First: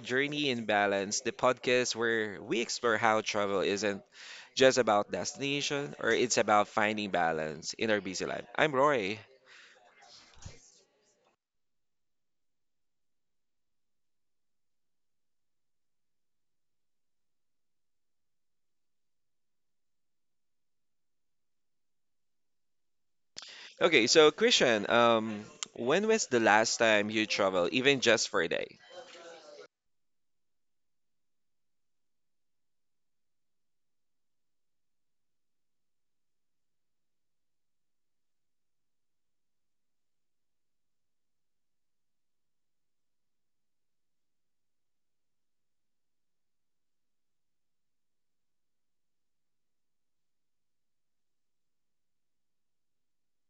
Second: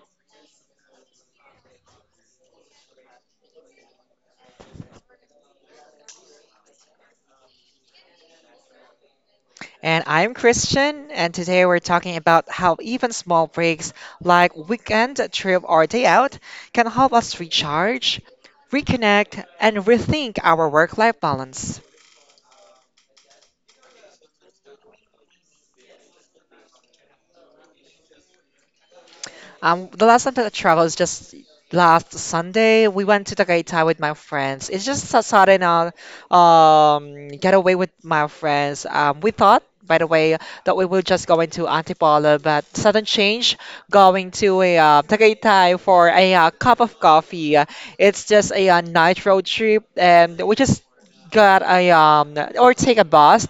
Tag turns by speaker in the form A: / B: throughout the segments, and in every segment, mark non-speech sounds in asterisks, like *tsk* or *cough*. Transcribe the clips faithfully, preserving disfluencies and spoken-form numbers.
A: Journey in Balance, the podcast where we explore how travel isn't just about destination or it's about finding balance in our busy life. I'm Roy.
B: And I'm Christian, and today we're talking about how even small breaks like weekend trip or day out can help us recharge, reconnect, and rethink our work life balance.
A: Okay, so Christian, um, when was the last time you traveled, even just for a day?
B: Um, the last time that I traveled is just last Sunday. We went to the Tagaytay with my friends. It's just a sudden uh, um, getaway with my friends. Um, we thought, by the way, that we were just going to Antipolo, but sudden change, going to a uh, Tagaytay for a uh, cup of coffee. It's just a, uh night road trip, and we just got a um, or take a bus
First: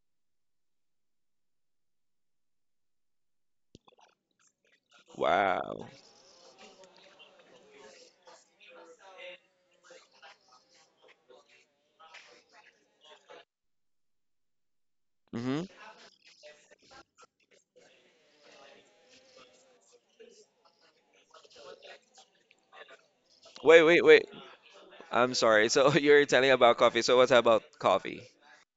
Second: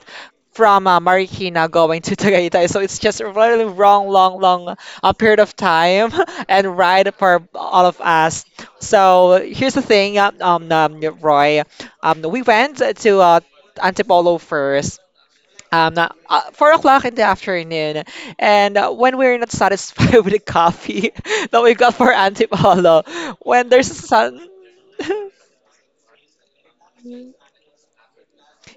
B: from uh, Marikina going to *laughs* Tagaytay. So it's just a really long, long, long uh, period of
A: Wow.
B: time *laughs* and ride for all of us. So here's the thing, uh, um, um, Roy. Um, we went to uh, Antipolo first.
A: Mm-hmm.
B: Um, uh, Four o'clock in the afternoon, and uh, when we're not satisfied *laughs* with the coffee *laughs* that we got for Antipolo, when
A: Wait,
B: there's a
A: wait, wait.
B: sun, *laughs*
A: I'm sorry. So *laughs* you're telling about coffee. So what about coffee?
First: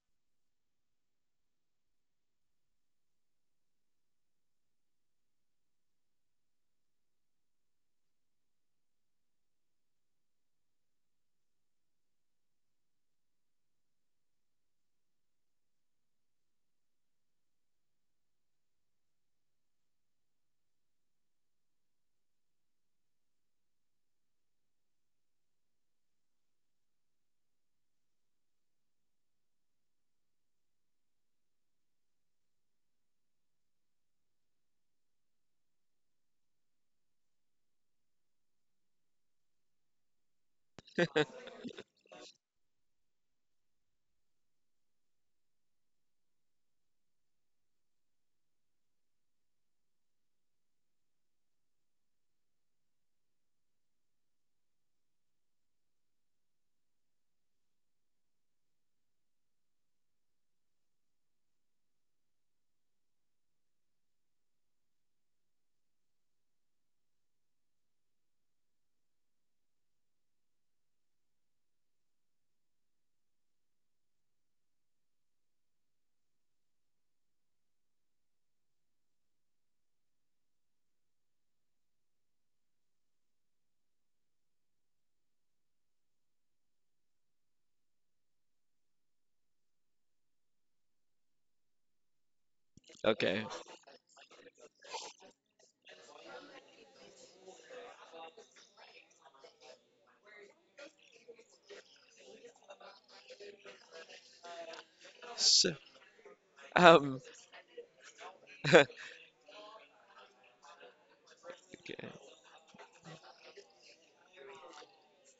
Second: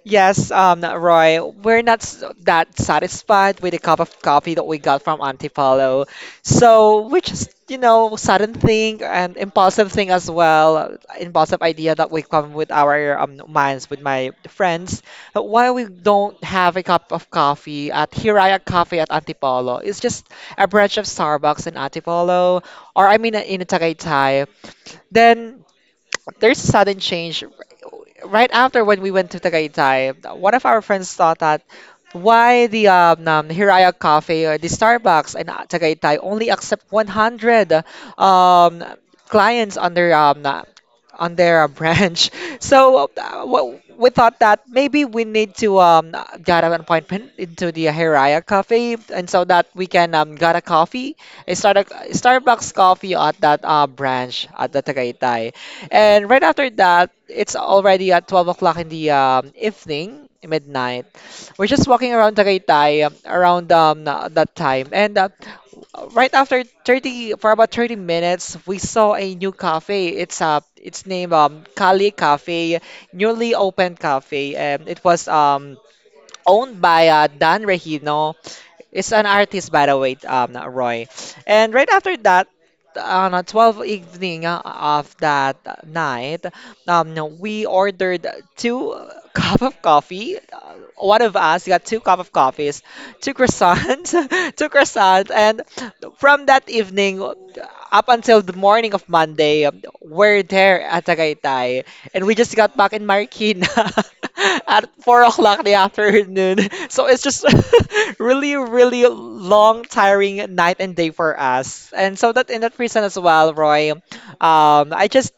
B: Yes, um, Roy, we're not s- that satisfied with the cup of coffee that we got from Auntie Paulo. So we just, you know, sudden thing and impulsive thing as well, impulsive idea that we come with our um, minds with my friends. But why we don't have a cup of coffee at Hiraya Coffee at Auntie Paulo? It's just a branch of Starbucks in Auntie Paulo, or I mean in Tagaytay. Then there's a sudden change right after when we went to Tagaytay. One of our friends thought that why the um, um, Hiraya Cafe or the Starbucks in uh, Tagaytay only accept one hundred um, clients on their um, uh, on their uh, *laughs* branch. So uh, wha- we thought that maybe we need to um, get an appointment into the Hiraya Cafe, and so that we can um, get a coffee, a, Star- Starbucks coffee at that uh, branch at the Tagaytay. And right after that, it's already at twelve o'clock in the um, evening, midnight. We're just walking around Tagaytay um, around um, na- that time. And uh, right after thirty for about thirty minutes, we saw a new cafe. It's uh, it's named um, Kali Cafe, newly opened cafe. And it was um, owned by uh, Dan Regino. It's an artist, by the way, um, Roy. And right after that, on a twelve evening uh, of that night, um, we ordered two *laughs* cup of coffee. Uh, One of us got two cup of coffees, two
A: Okay.
B: croissants, *laughs* two croissants, and from that evening up until the morning of Monday, we're there at Tagaytay. And we just got back in Marikina *laughs* at four o'clock in
A: So,
B: the afternoon. *laughs* So
A: um,
B: it's just *laughs* really, really
A: *laughs*
B: long, tiring night and day for us.
A: okay.
B: And so that in that reason as well, Roy, um, I just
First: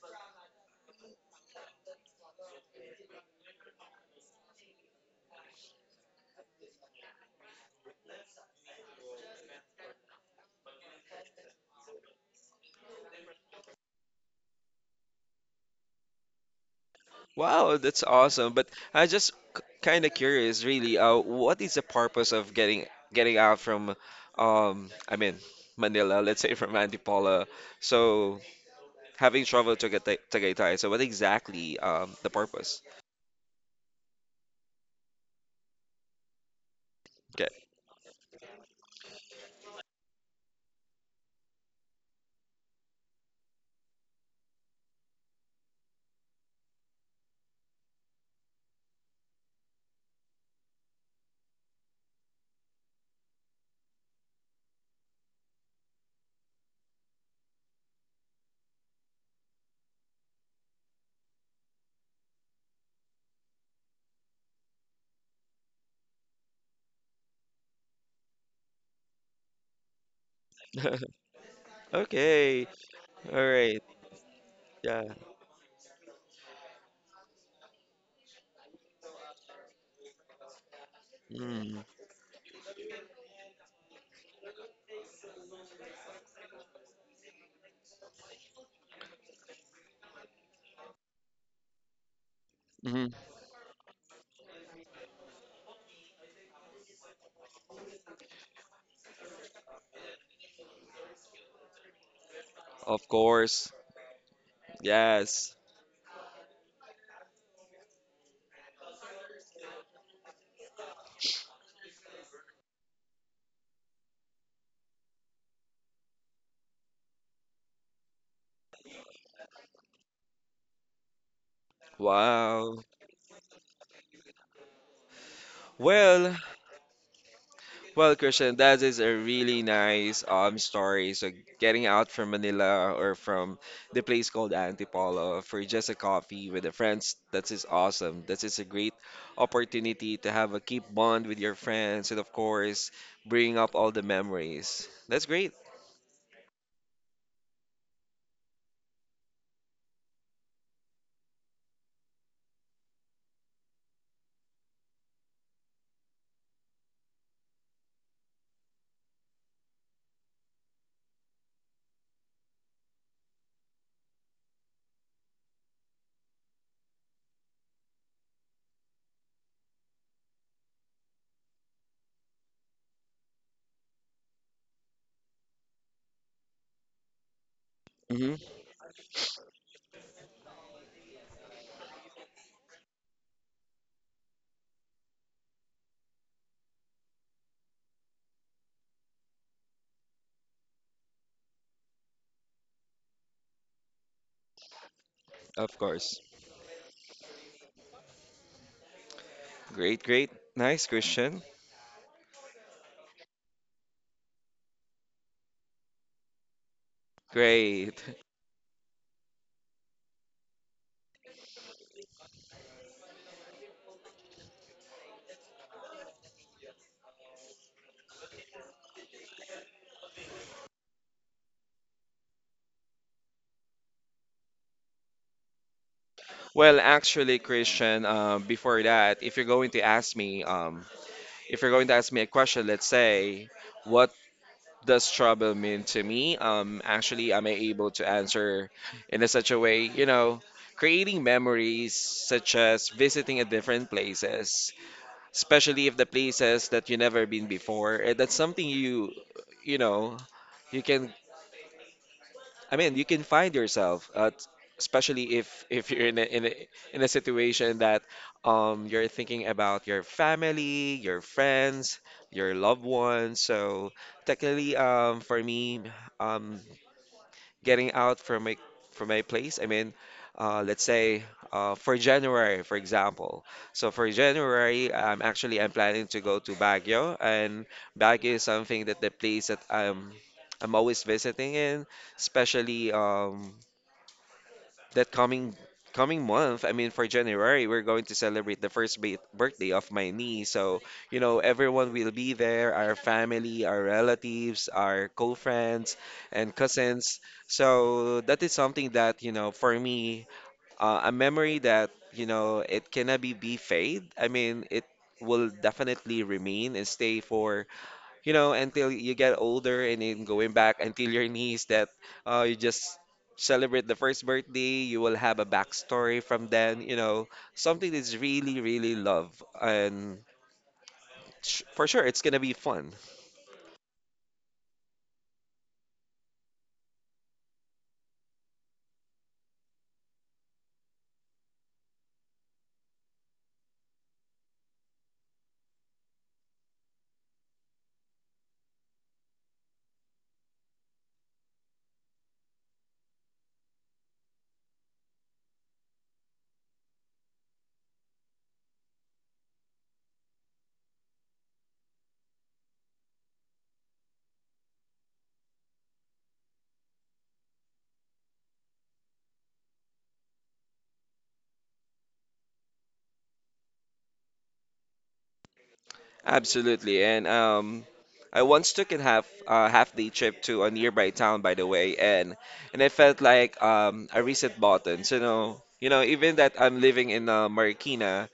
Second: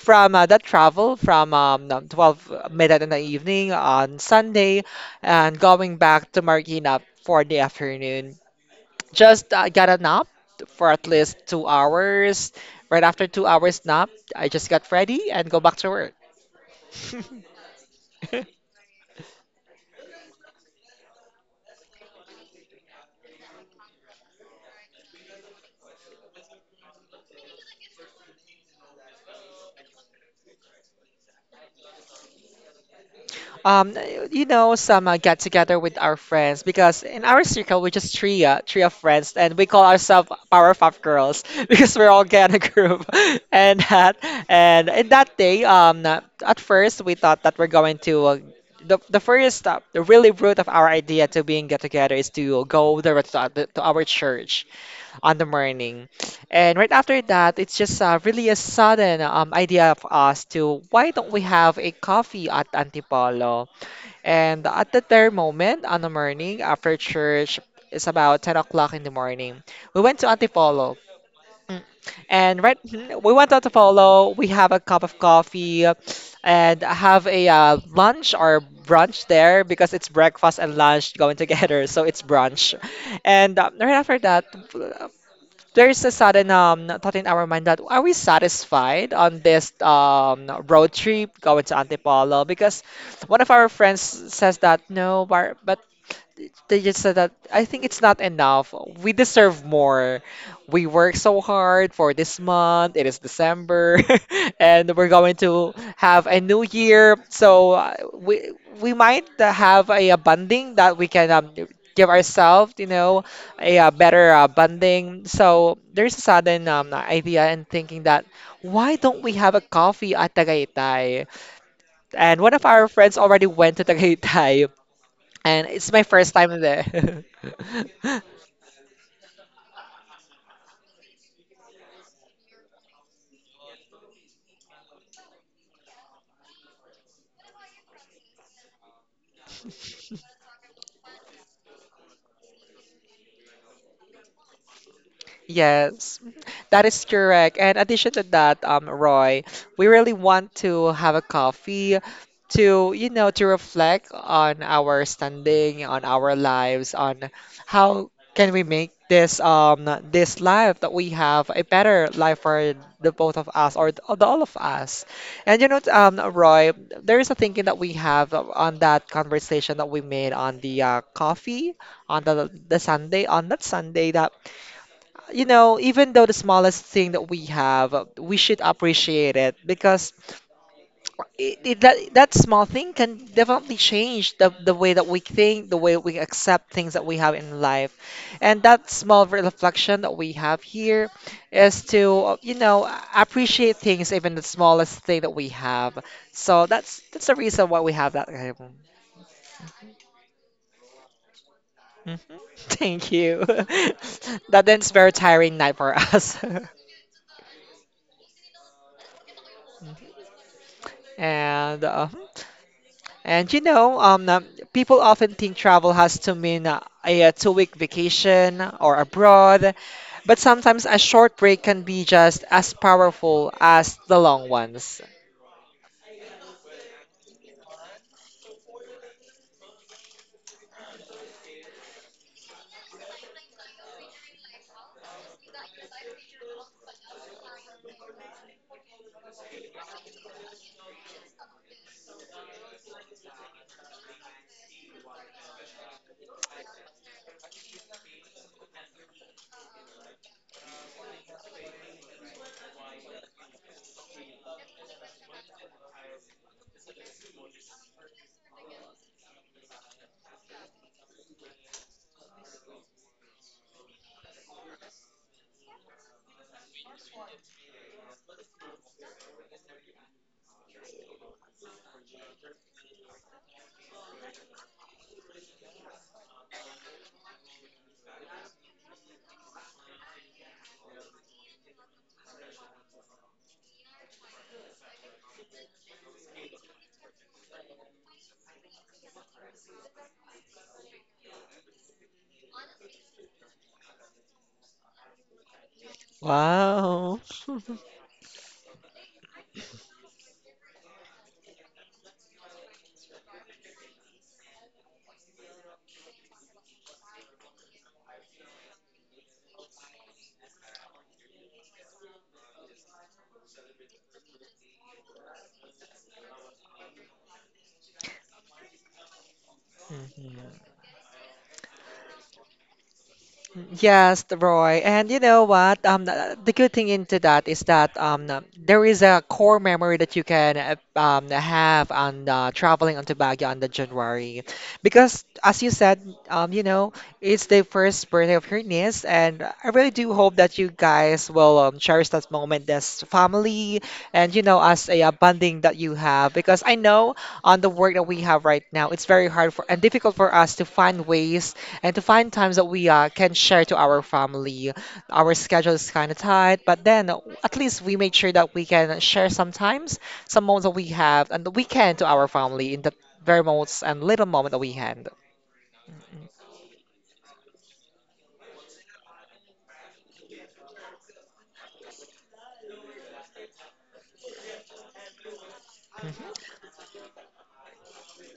B: from uh, that travel from um, um, twelve midnight in the evening on Sunday and going back to Marikina for the afternoon, just uh, got a nap for at least two hours. Right after two hours nap, I just got ready and go back to work. *laughs*
A: Wow, that's awesome. But I just kind of curious, really. Uh, what is the purpose of getting getting out from, um, I mean, Manila, let's say *laughs* from Antipolo. So having traveled to Tagay- Tagaytay. So what exactly um the purpose?
B: Um, you know, some uh, get together with our friends because in our
A: Okay.
B: circle we're just three, uh, three of friends, and we call ourselves Powerpuff Girls *laughs* because we're all get a group. *laughs* And that, and in that day, um, uh, at first we thought that we're going to. Uh, the, the first uh, the really root of our idea to being get together is to go direct to, our- to our church on the morning. And right after that, it's just uh, really a sudden um, idea of us to why don't we have a coffee at Antipolo? And at the third moment on the morning after church, it's about ten o'clock in the morning. We went to Antipolo.
A: *laughs*
B: Mm. And
A: Okay.
B: right, mhm, we
A: All
B: went out to
A: right.
B: follow. We have a cup of
A: Yeah.
B: coffee and have a uh, lunch or brunch there because it's breakfast and lunch going together.
A: Mm.
B: *laughs* So it's brunch. And uh, right after that, there's a sudden um thought in our mind that are we satisfied on this um road trip going to Antipolo? Because
A: Hmm.
B: one of our friends says that no, but, but they just said that I think it's not enough. We deserve more. We work so hard for this month. It
A: Of
B: is
A: course.
B: December, *laughs* and we're going
A: Yes.
B: to have a new year. So uh, we we might have a, uh, bonding that we can um, give ourselves, you know, a, uh better uh, bonding. So there's a sudden um, idea and thinking that why don't we have a coffee at Tagaytay? And one of
A: Wow.
B: our friends already went to Tagaytay and it's my first
A: Well,
B: time there. *laughs*
A: Well, Christian, that is a really nice um story. So getting out from Manila or from the place called Antipolo for just a coffee with the friends, that is awesome. That is a great opportunity to have a keep bond with your friends and of course bring up all the memories. That's great.
B: Yes, that is correct. And addition to that, um, Roy, we really want to have a coffee to, you know, to reflect on our standing, on our lives, on how can we make this um this life that we have a better life for the both of us or the, the all of us. And you know, um, Roy, there is a thinking that we have on that conversation that we made on the uh, coffee on the the Sunday on that Sunday that you know, even though the smallest thing that we have, uh, we
A: Hmm.
B: should appreciate it because it, it, that that small thing can definitely change the the way that we think, the way we accept things that we have in life, and that small reflection that we have here is to uh, you know appreciate things, even the smallest thing that we
A: Of
B: have.
A: course.
B: So that's that's the reason why we have that. Hmm
A: Great, great. Nice, Christian.
B: *laughs* Thank you. *laughs* That ends very tiring night for us. *laughs*
A: Great.
B: And uh, And you know, um, um, people often think travel has to mean uh, a, a two-week vacation or abroad, but sometimes a short break can be just as powerful as the long ones.
A: Well, actually, Christian, um, before that, if you're going to ask me, um, if you're going to ask me a question, let's say, what does trouble mean to me? Um, actually, am I able to answer in a such a way? You know, creating memories such as visiting a different places, especially if the places that you never been before. eh, That's something you, you know, you can I mean, you can find yourself, uh, t- especially if if you're in a, in a, in a situation that um, you're thinking about your family, your friends, your loved ones. So technically, um, for me, um, getting out from my from my place. I mean, uh, let's say uh, for January, for example. So for January, I'm actually I'm planning to go to Baguio, and Baguio is something that the place that I'm I'm always visiting in, especially um, that coming coming month, I mean for January, we're going to celebrate the first ba- birthday of my niece. So, you know, everyone will be there, our family, our relatives, our co-friends and
B: Wow.
A: cousins. So, that is something that, you know, for me, uh, a memory that, you know, it cannot be be fade. I mean, it will definitely remain and stay for you know, until you get older and then going back until your niece that uh, you just celebrate the first birthday, you will have a backstory from then, you know, something that's really, really love. And
B: *laughs*
A: sh- for sure, it's going to be fun.
B: Yes, the Roy. And you know what? Um, th- the good thing into that is that um, uh, there is a core memory that you can uh, um, have on uh, traveling on Baguio on the January, because as you said, um, you know, it's the first birthday of your niece, and I really do hope that you guys will um, cherish that moment as family, and you know, as a uh, bonding that you have. Because I know on the work that we have right now, it's very hard for and difficult for us to find ways and to find times that we uh, can share to our family. Our schedule is kind of tight, but then at least we made sure that we can share sometimes some moments that we have and we can to our family in the very moments and little moment that we had.
A: Absolutely. And um, I once took a half uh, half day trip to a nearby town, by the way, and and I felt like um, a reset button. So, you know, you know, even that I'm living in uh, Marikina,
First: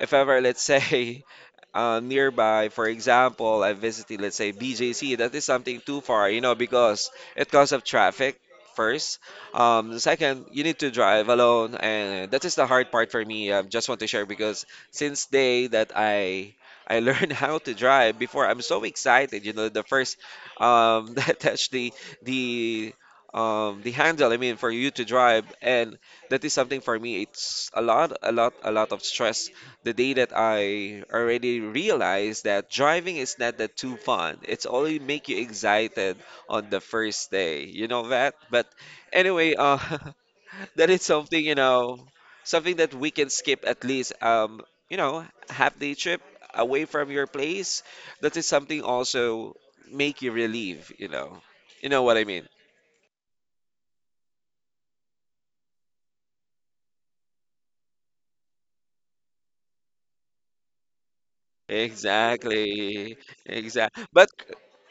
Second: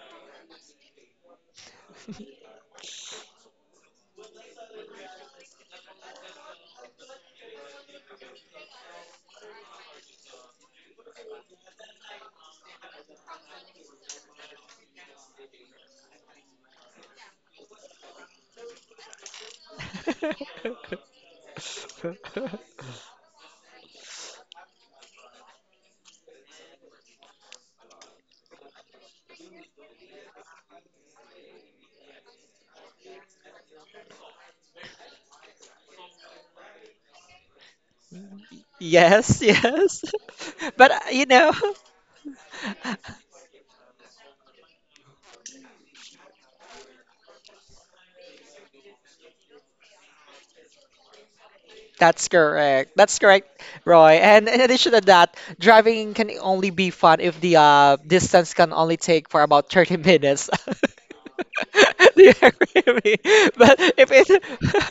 A: if ever, let's say, *laughs* uh, nearby, for example, I visited, let's say, B J C, that is something too far, you know, because it cause of traffic first. Um, the second, you need to drive alone, and that is the hard part for me. I just want to share because since day that I I learned *laughs* how to drive before, I'm so excited, you know, the first
B: *laughs*
A: um, *laughs* that touched the the um, the handle, I mean, for you to drive, and that is something for me. It's a lot, a lot, a lot of stress the day that I already realized that driving is not that too fun. It's only make you excited on the first day. You know that? But
B: Yes,
A: anyway, uh
B: yes.
A: *laughs*
B: *laughs*
A: that
B: But uh,
A: is
B: you
A: something,
B: know,
A: you know, something that we
B: *laughs*
A: can skip at least um, you know, half day trip away from your place. That is something also make you relieve, you know. You know what I
B: That's
A: mean?
B: correct. That's correct, Roy. And in addition to that, driving can only be fun if the uh, distance can only take for about thirty minutes. *laughs* Do you agree with me?
A: Exactly.
B: But
A: Exactly.
B: if
A: But
B: it,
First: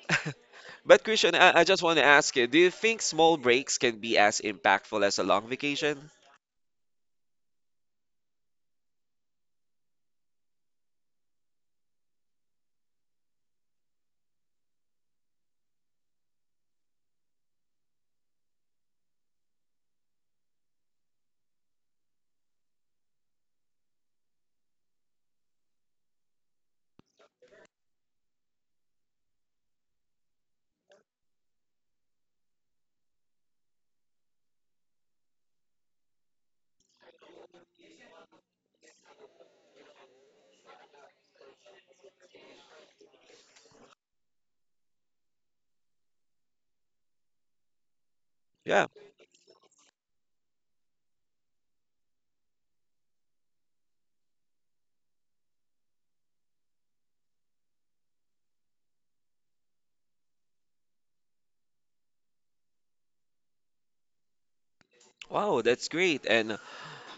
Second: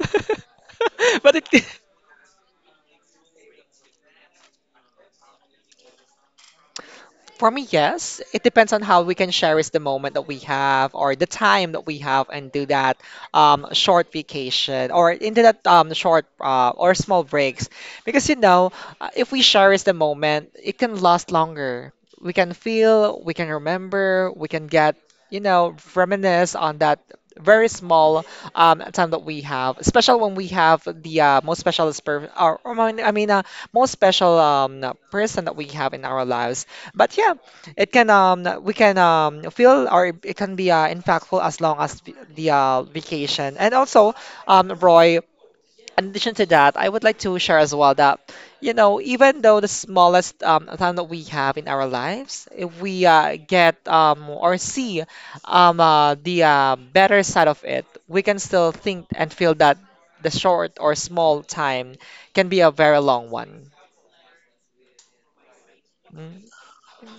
A: *laughs* But
B: *laughs*
A: Christian,
B: but it,
A: I, I just
B: *laughs*
A: want to ask you, do you think small breaks can be as impactful as a long vacation?
B: For me, yes. It depends on how we can cherish the moment that we have or the time that we have and do that um, short vacation or into that um, short uh, or small breaks. Because, you know, uh, if we cherish the moment, it can last longer. We can feel, we can remember, we can get, you know, reminisce on that very small um, time that we have, especially when we have the uh, most special, per- or, or I mean, I mean, uh, most special um, person that we have in our lives but yeah, it can um we can um feel or it it can be uh, impactful as long as v- the uh, vacation. And also, um Roy, in addition to that, I would like to share as well that you
A: Yeah.
B: know even though the smallest um time that we have in our lives, if we uh, get um or see um uh, the uh, better side of it, we can still think and feel that the short or small time can be a very long one.
A: Wow, that's great.
B: Mm.
A: And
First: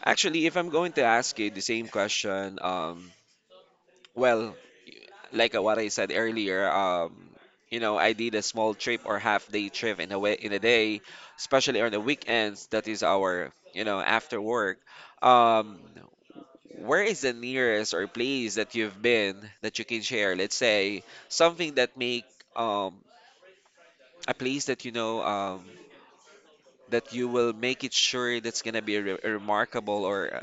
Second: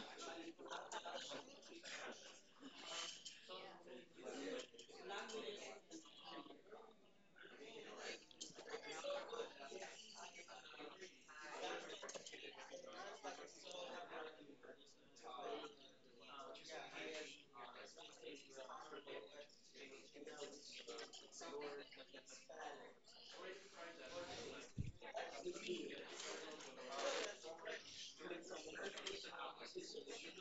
A: actually, if I'm going to ask you the same question, um, well, like uh, what I said earlier, um, you know, I did a small trip or half day trip in a way in a day, especially on the weekends. That is our, you know, after work. Um, where is the nearest or place that you've been that you can share? Let's say something that make um a place that you know um, that you will make it sure that's gonna be re- remarkable or uh,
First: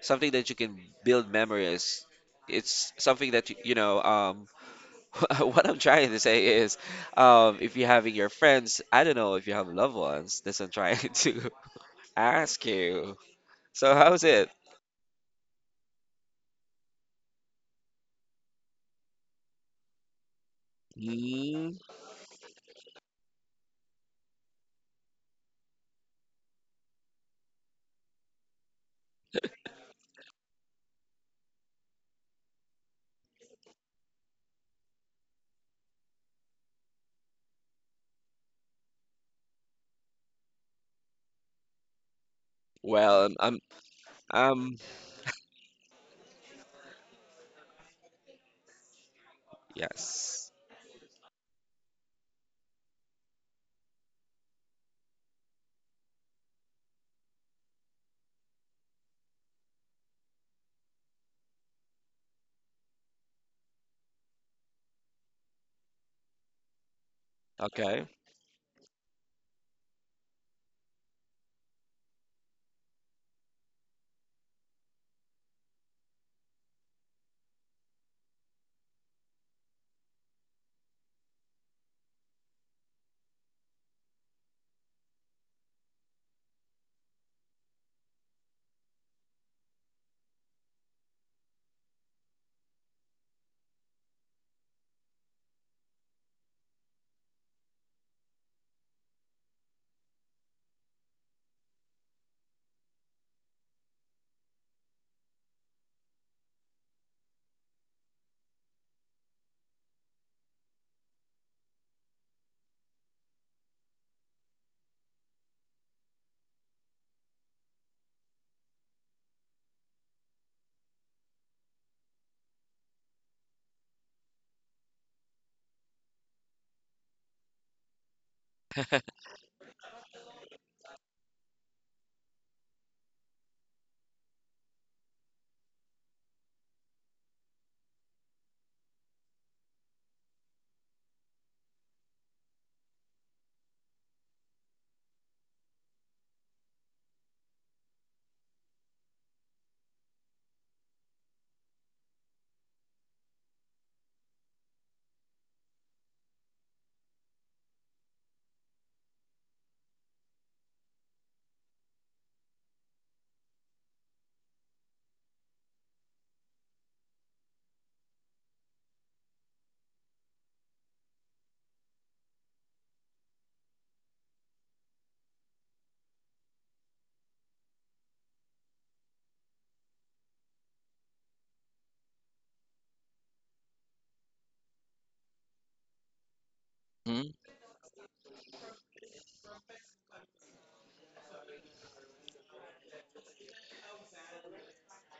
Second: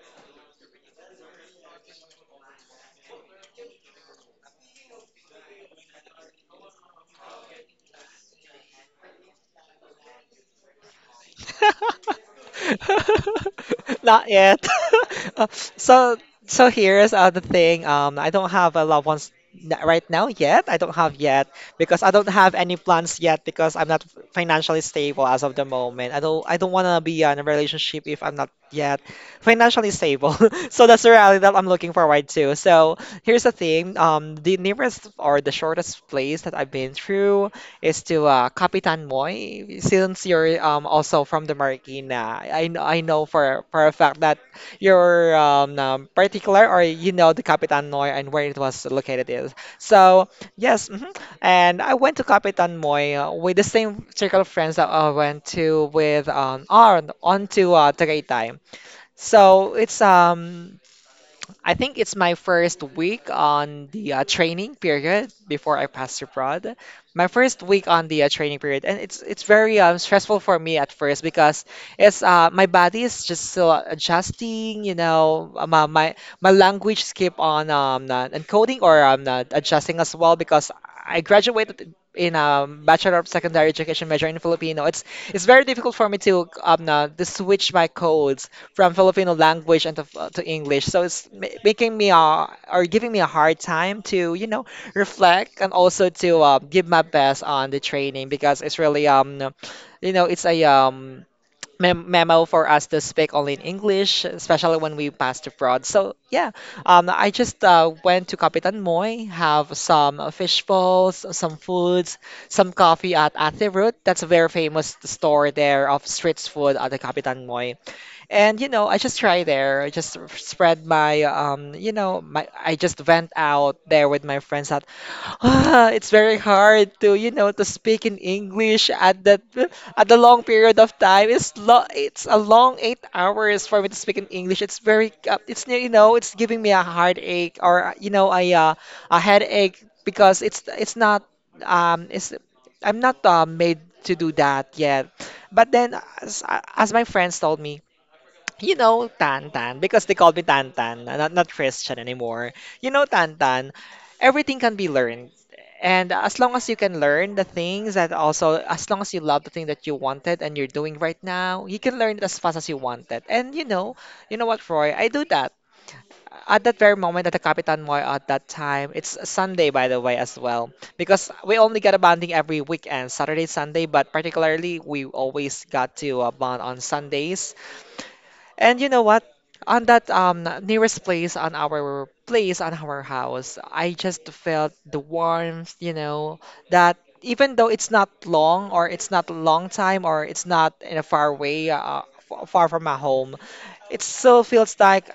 A: something that you can build memories. It's something that y- you know. Um, *laughs* what I'm trying to say is, um, if you're having your friends, I don't know if you have loved ones. That's *laughs* what I'm trying *laughs* to ask
B: *laughs*
A: you. So how's
B: Not
A: it?
B: yet. *laughs* Uh, so so here's uh, the thing. Um, I don't have a loved ones n- right now yet. I don't have yet
A: Mm,
B: because I don't have any plans yet because I'm not financially stable as of the moment. I don't I don't want to be in a relationship if I'm not yet financially stable. *laughs* So that's the reality that I'm looking forward to. So here's the thing. Um, the nearest or the shortest place that I've been through is to uh, Capitan Moy, since you're um, also from the Marikina. I know I
A: well,
B: know
A: um,
B: for for a fact
A: um,
B: that
A: um,
B: you're um, um, particular, or you know the Capitan Moy and where it was located is. So
A: yes.
B: yes, mhm. And I went to Capitan Moy uh, with the same circle of friends that I went to with um on on to uh, Tagaytay. So it's um I think it's my first week on the uh, training period before I passed abroad. My first week
A: Okay.
B: on the uh, training period, and it's it's very um, stressful for me at first, because it's uh, my body is just still adjusting. You know, uh, my my, my language skip on um uh, encoding, or um uh, adjusting as well, because I graduated in um, Bachelor of Secondary Education major in Filipino. It's it's very difficult for me to um uh, to switch my codes from Filipino language and to, uh, to English. So it's ma- making me uh, or giving me a hard time to, you know, reflect, and also to uh, give my best on the training, because it's really um you know, it's a um mem memo for us to speak only in English, especially when we passed abroad. So yeah, um, I just uh, went to Capitan Moy, have some uh, fish balls, some foods, some coffee at Ate Ruth. That's a very famous store there of street food at the Capitan Moy. And you know, I just try there. I just r- spread my um, you know, my, I just vent out there with my friends that ah, it's very hard to, you know, to speak in English at that, at the long period of time. It's lo it's a long eight hours for me to speak in English. It's very uh, it's, you know, it's giving me a heartache, or uh, you know, a uh, a headache, because it's it's not, um it's I'm not uh, made to do that yet. But then, as, as my friends told me, you know, Tan Tan, because they called me Tan Tan, not, not Christian anymore. You know, Tan Tan, everything can be learned. And as long as you can learn the things, that also, as long as you love the thing that you wanted and you're doing right now, you can learn it as fast as you want it. And you know, you know what, Roy, I do that. At that very moment at the Capitan Moy, at that time, it's a Sunday, by the way, as well, because we only get a bonding every weekend, Saturday, Sunday, but particularly we always got to uh, bond on Sundays. And you know what? On that um nearest place, on our place on our house, I just felt the warmth, you know, that,
A: Mm,
B: even though it's not long, or it's not a long time, or it's not in a far way, uh, f- far from my home, it still feels like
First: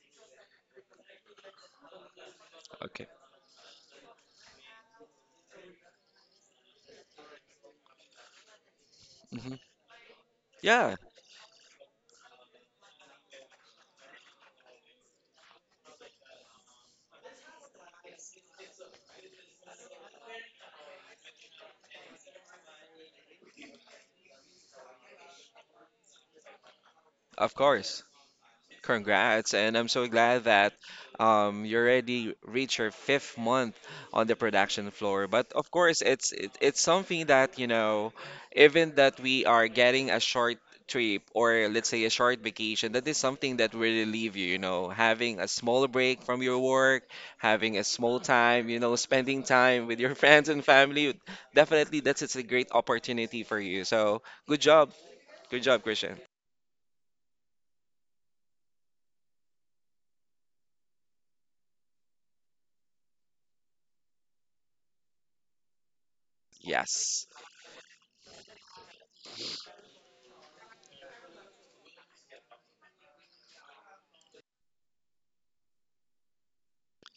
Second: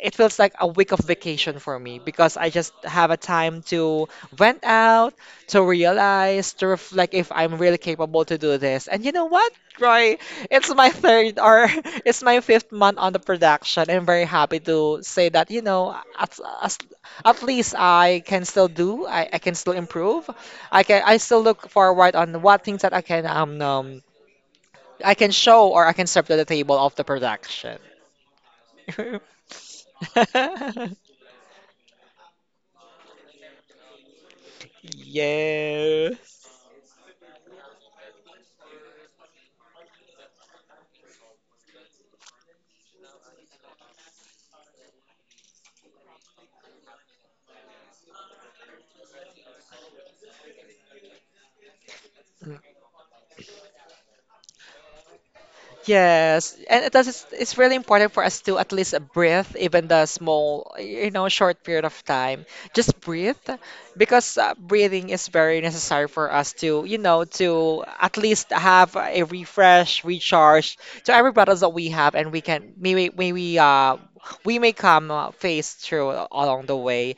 B: it feels like a week of vacation for me, because I just
A: okay.
B: have a time to vent out, to realize, to reflect if I'm really capable to do this. And you know what,
A: Hmm.
B: Roy? It's my
A: Yeah,
B: third, or *laughs* it's my fifth month on the production. I'm very happy to say that, you know, at, as, at least I can still do, I, I can still improve. I can I still look forward on what things that I can um, um I can show or I can serve to the table of the
A: of
B: production.
A: course. Congrats, and I'm so glad that
B: *laughs*
A: um, you already reached your fifth month on the production floor. But of course, it's
B: Yes.
A: it, it's something that you know, even that we are getting a short trip or let's say a short vacation, that is something that will relieve you. You know, having a small break from your work, having a small time, you know, spending time with your *laughs* friends and family. Definitely, that's it's a great opportunity for you. So good job, good job, Christian.
B: Yes, and it does, it's it's really important for us to at least breathe, even the small, you know, short period of time. Just breathe, because uh, breathing is very necessary for us to, you know,
A: Yes,
B: to at least have a refresh, recharge to every battles that we have. And we can, maybe maybe uh we may come, uh, face through along the way.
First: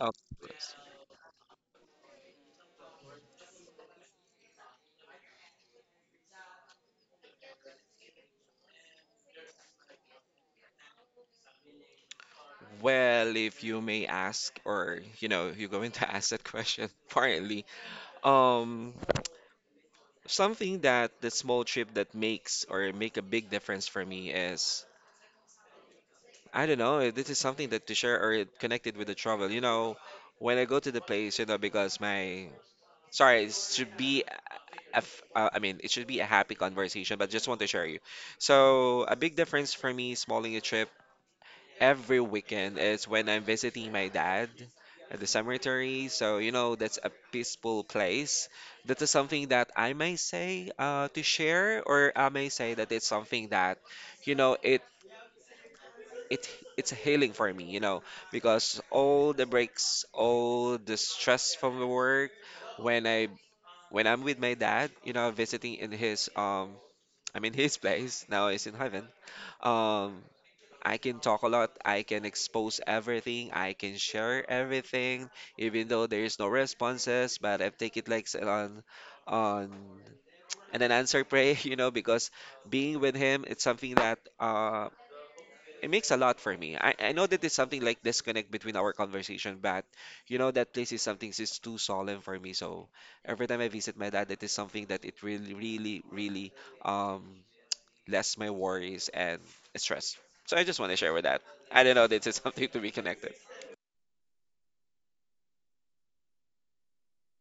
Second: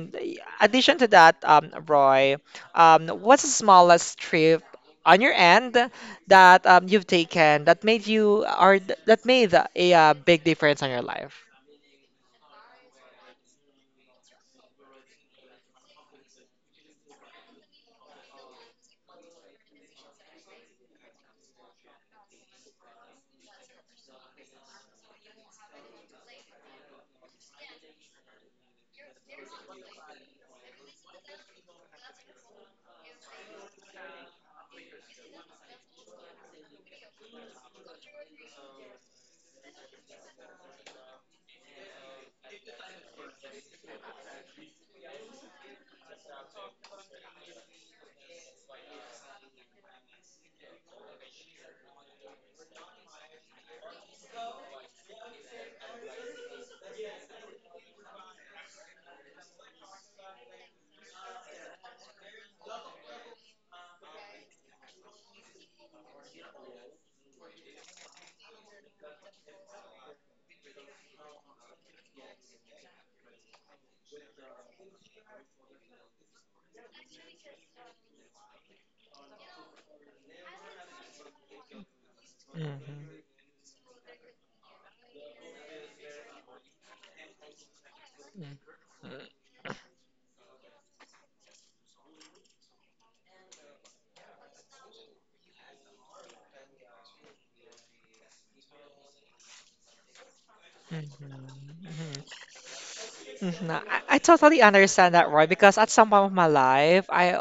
A: of
B: uh,
A: course.
B: addition to that, um, Roy, um, what's the smallest trip on your end, that um, you've taken, that made you, or th- that made a, uh big difference on your life?
A: Well, if you may ask, or you know, you're going to *laughs* ask that question *laughs* partly. Um, something that the small trip that makes or make a big difference for me is I don't know. If This is something that to share or it connected with the travel. You know, when I go to the place, you know, because my sorry, it should be a f- uh, I mean, it should be a happy conversation, but just want to share you. So, a big difference for me, smalling a trip every weekend is when I'm visiting my dad at the cemetery. So, you know, that's a peaceful place. That is something that I may say uh, to share, or I may say that it's something that, you know, it it it's a healing for me, you know, because all the breaks, all the stress from the work, when I when I'm with my dad, you know, visiting in his um, I mean his *laughs* place now is in heaven. Um, I can talk a lot. I can expose everything. I can share everything, even though there is no responses. But I take it like s- on, on, and then answer pray. *laughs* You know, because being with
B: Mhm.
A: him, it's something that uh, it makes a lot for me. I, I know that it's something like disconnect between our conversation, but you know that place is something is too solemn for me. So every time I visit my dad, that is something that it really, really, really um less my worries and stress. So I just want to share with that.
B: Mhm.
A: I don't know, this is *laughs* something to be connected.
B: Hmm. I, I totally understand that, Roy, because at some point of my life, I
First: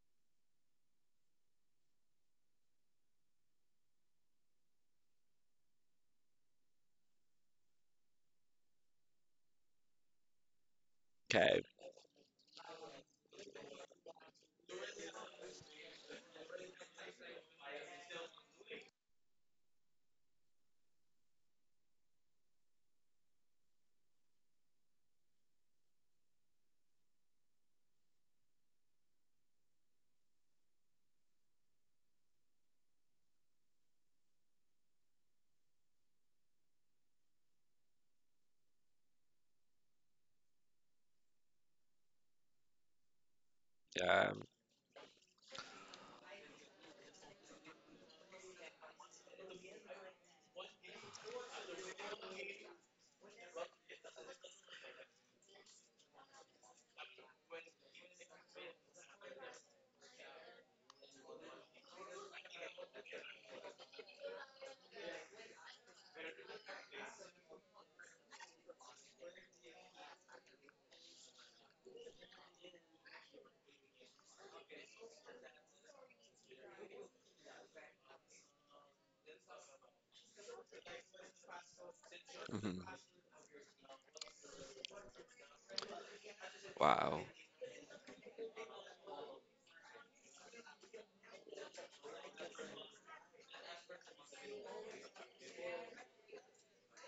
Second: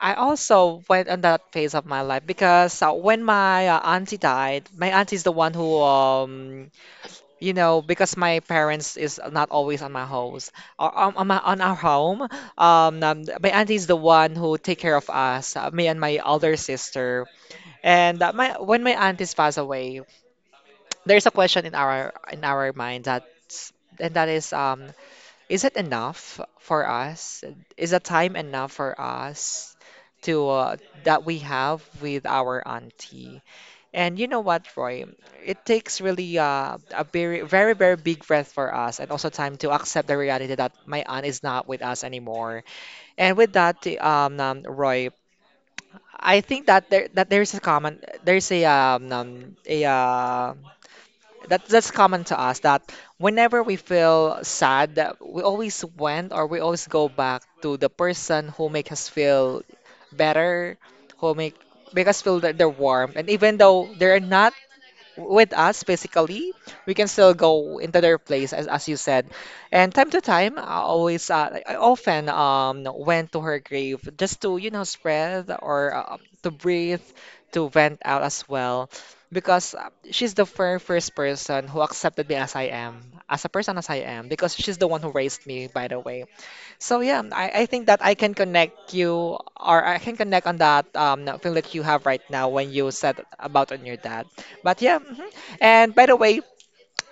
B: I also went on that phase of my life, because uh, when my uh, auntie died, my auntie's the one who um you know, because my parents is not always on my house, or on, on my
A: Okay.
B: on our home. Um, um, my auntie is the one who take care of us, uh, me and my older sister. And uh, my when my aunties pass away, there's a question in our, in our mind, that, and that is, um, is it enough for us? Is the time enough for us to, uh, that we have with our auntie? And you know what, Roy? It takes really uh, a very, very, very big breath for us, and also time to accept the reality that my aunt is not with us anymore. And with that, um,
A: Um,
B: um, Roy, I think that there that there's a common, there's a um, um a, uh, that that's common to us, that, whenever we feel sad, that we always went, or we always go back to the person who make us feel better, who make make us feel that they're warm, and even though they're not with us physically, we can still go into their place, as, as you said. And time to time, I always, uh, like, I often um, went to her grave just to, you know, spread, or um, to breathe, to vent out as well. Because uh, she's the very first person who accepted me as I
A: mhm.
B: am, as a person as I am, because she's the one who raised me, by the way. So yeah,
A: Wow.
B: I, I think that I can connect you, or I can connect on that um feeling that you have right now when you said about on your dad. But yeah, mhm. And by the way,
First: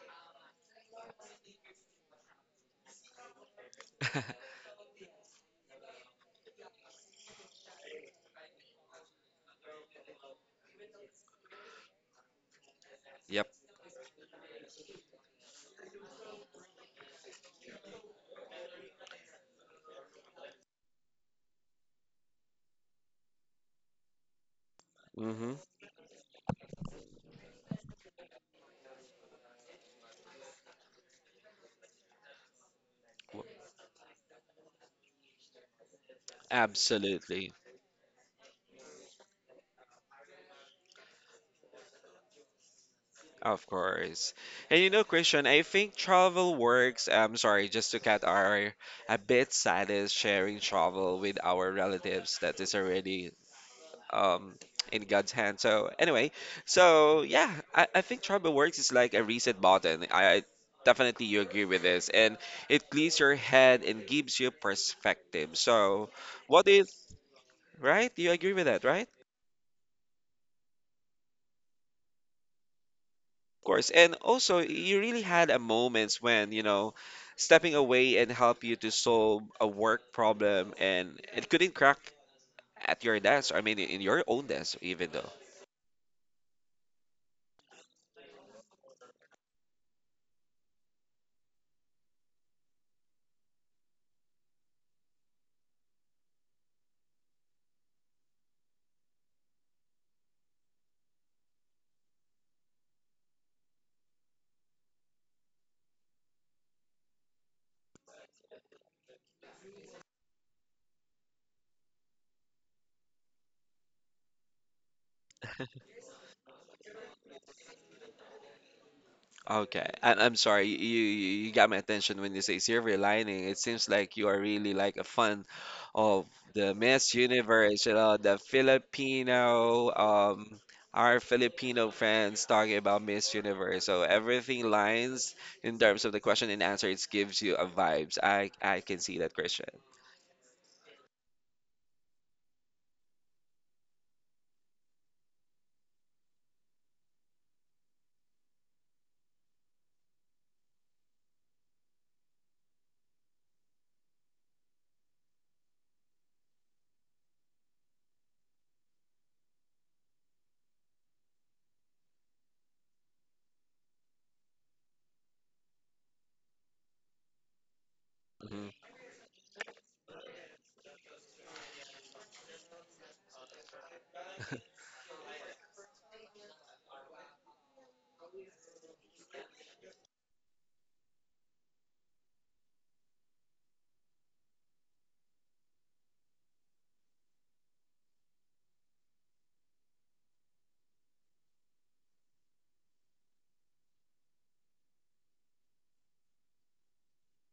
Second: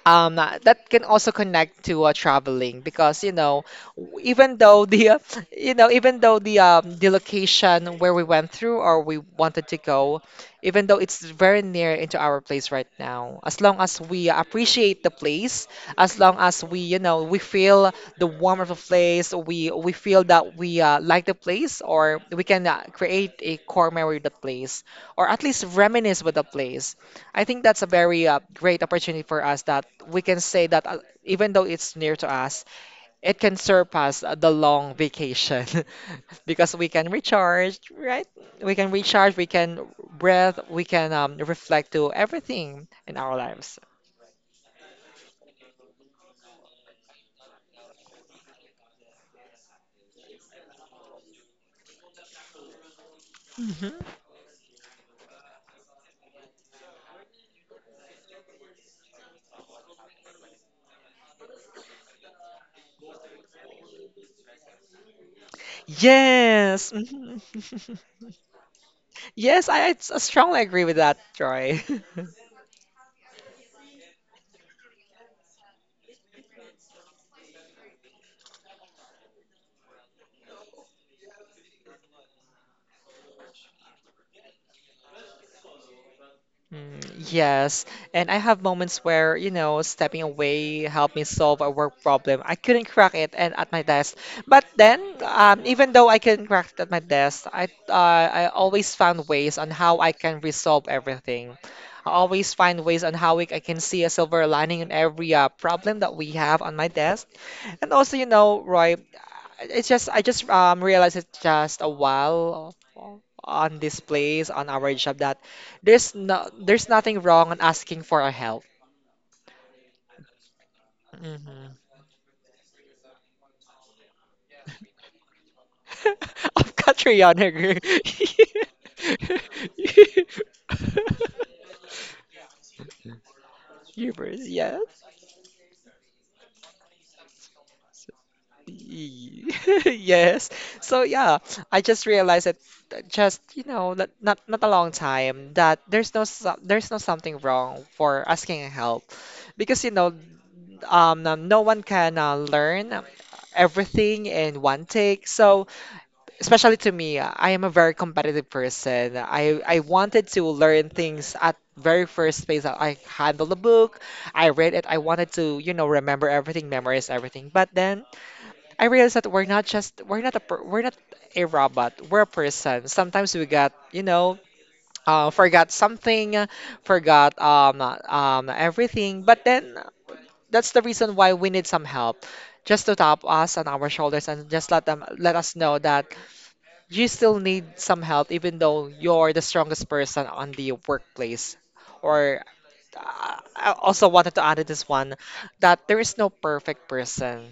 B: um that that can also connect to uh, traveling, because you know, w-
A: *laughs*
B: even though the uh, *laughs* you know even though the, um the location, where we went through, or we wanted to go, even though it's very near into our place right now,
A: Yep.
B: as long as we appreciate the place, as long as we you know we feel the warmth of the place, we we feel that we uh, like the place, or we can uh, create a core memory with the place, or at
A: Mm-hmm.
B: least reminisce with the place. I think that's a very uh, great opportunity for us, that we can say that, uh, even though it's near to us, it can surpass, uh, the long vacation, *laughs* because we can
A: Absolutely.
B: recharge, right? We can recharge, we can breathe, we can um, reflect to everything in our
A: Of
B: lives.
A: course. And you know, Christian, I think travel works. I'm sorry, just to cut our a bit sad is sharing travel with our relatives that is already
B: Mhm.
A: um in God's hand. So anyway, so yeah, I, I think Tribal Works is like a reset button. I, I definitely you agree with this, and it clears your head and gives you perspective. So what
B: Yes.
A: is
B: Mhm.
A: right?
B: *laughs*
A: You agree with that, right?
B: Yes, I, I s- strongly agree with that, Troy. *laughs*
A: Of course, and also you really had a moments when you know stepping away and help you to solve a work problem, and it couldn't crack at your desk. I mean, in your own desk, even though.
B: Mm, yes, and I have moments where, you know, stepping away helped me solve a work problem. I couldn't crack it and at my desk. But then, um, even though I couldn't crack it at my desk, I uh, I always found ways on how I can resolve everything. I always find ways on how we, I can see a silver lining in every uh, problem that we have on my desk. And also, you know, Roy, it's just, I just um realized it just a while, on this place on our job, that there's no there's nothing wrong on asking for a help.
A: Okay, and I'm sorry, you, you you got my
B: Mm-hmm.
A: attention when you say silver lining. It seems like you are really like a fan of
B: *laughs*
A: the
B: Of
A: Miss
B: Catriona, *laughs* girl.
A: Universe, you know, the Filipino, um, our Filipino friends talking about Miss Universe. So
B: Hubris,
A: everything
B: yes.
A: lines in terms of the question and answer. It gives you a vibes. I I can see that,
B: Y-
A: Christian.
B: *laughs* Yes. So yeah, I just realized that, uh, just, you know, not not, not a long time, that there's no so- there's no something wrong for asking help, because you know um no no one can uh, learn um, everything in one take. So, especially to me, uh, I am a very competitive person. I I wanted to learn things at very first place I handled the book, I read it, I wanted to, you know, remember everything, memorize everything. But then I
A: Hmm.
B: realized that we're not just, we're not a per- we're not a robot. We're a person. Sometimes we got, you know uh, forgot something, forgot um um everything. But then that's the reason why we need some help, just to tap us on our shoulders and just let them let us know that you still need some help even though you're the strongest person on the workplace or uh, I also wanted to add this one that there is no perfect person,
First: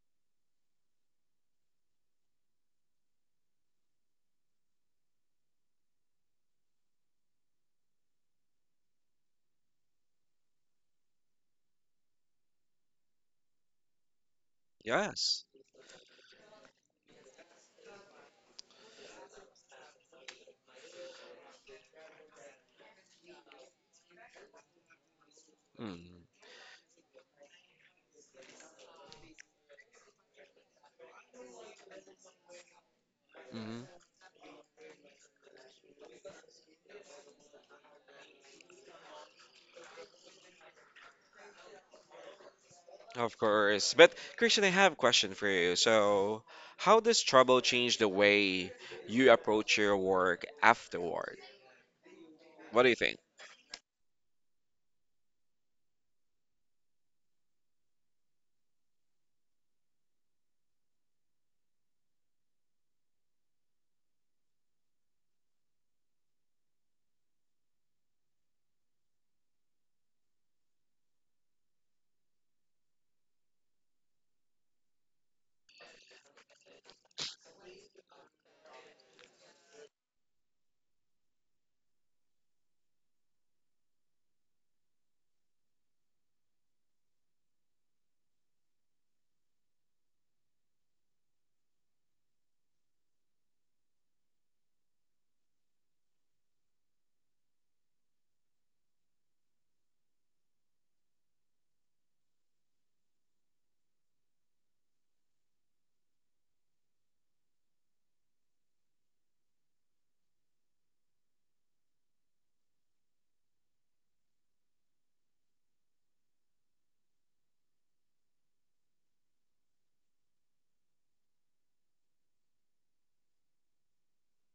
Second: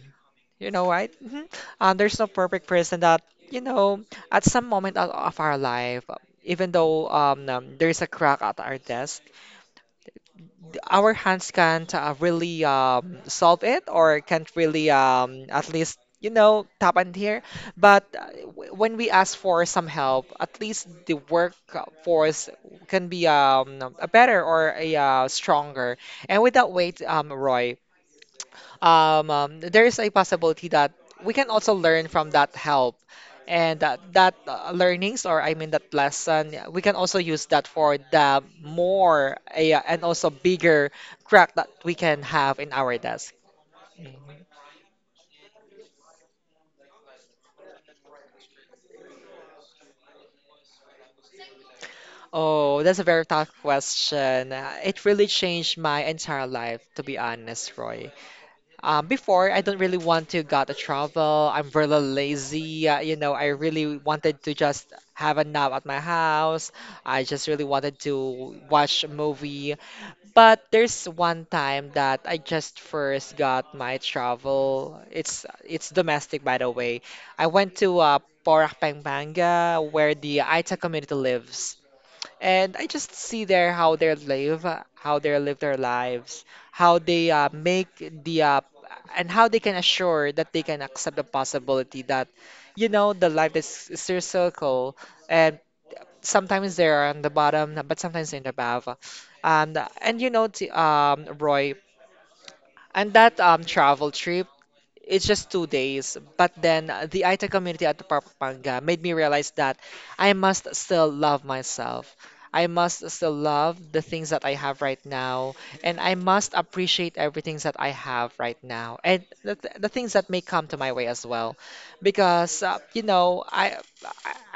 B: you know, right. Hmm uh, there's no perfect person that, you know, at some moment of, of our life, even though um, um, there's a crack at our desk our hands can't uh, really um, solve it or can't really
A: Yes.
B: um, at least, you know, tap in here. But uh, w- when we ask for some help, at least the workforce can be um, a better or a uh, stronger.
A: Mm-hmm.
B: And with that weight, um, Roy, um, um, there is a possibility that we can also learn from that help, and
A: Mm-hmm.
B: that, that uh, learnings, or I mean that lesson, yeah, we can also use that for the more uh, and also bigger crack that we can have in our desk.
A: Of course. But
B: Mhm.
A: Christian, I have a question for you. So, how does trouble change the way you approach your work afterward? What
B: Oh,
A: do you
B: that's a
A: think?
B: very tough question. Uh, It really changed my entire life, to be honest, Roy. Um, before, I don't really want to go to travel. I'm really lazy. Uh, you know, I really wanted to just have a nap at my house. I just really wanted to watch a movie. But there's one time that I just first got my travel. It's it's domestic, by the way. I went to uh, Porac, Pampanga, where the Aita community lives. And I just see there how they live, uh, how they live their lives, how they uh, make the uh, and how they can assure that they can accept the possibility that, you know, the life is, is their circle, and sometimes they're on the bottom, but sometimes they're in the above. And and you know, t- um, Roy, and that um travel trip, it's just two days. But then uh, the Aita community at Papanga made me realize that I must still love myself. I must still love the things that I have right now, and I must appreciate everything that I have right now, and the, th- the things that may come to my way as well, because uh, you know, I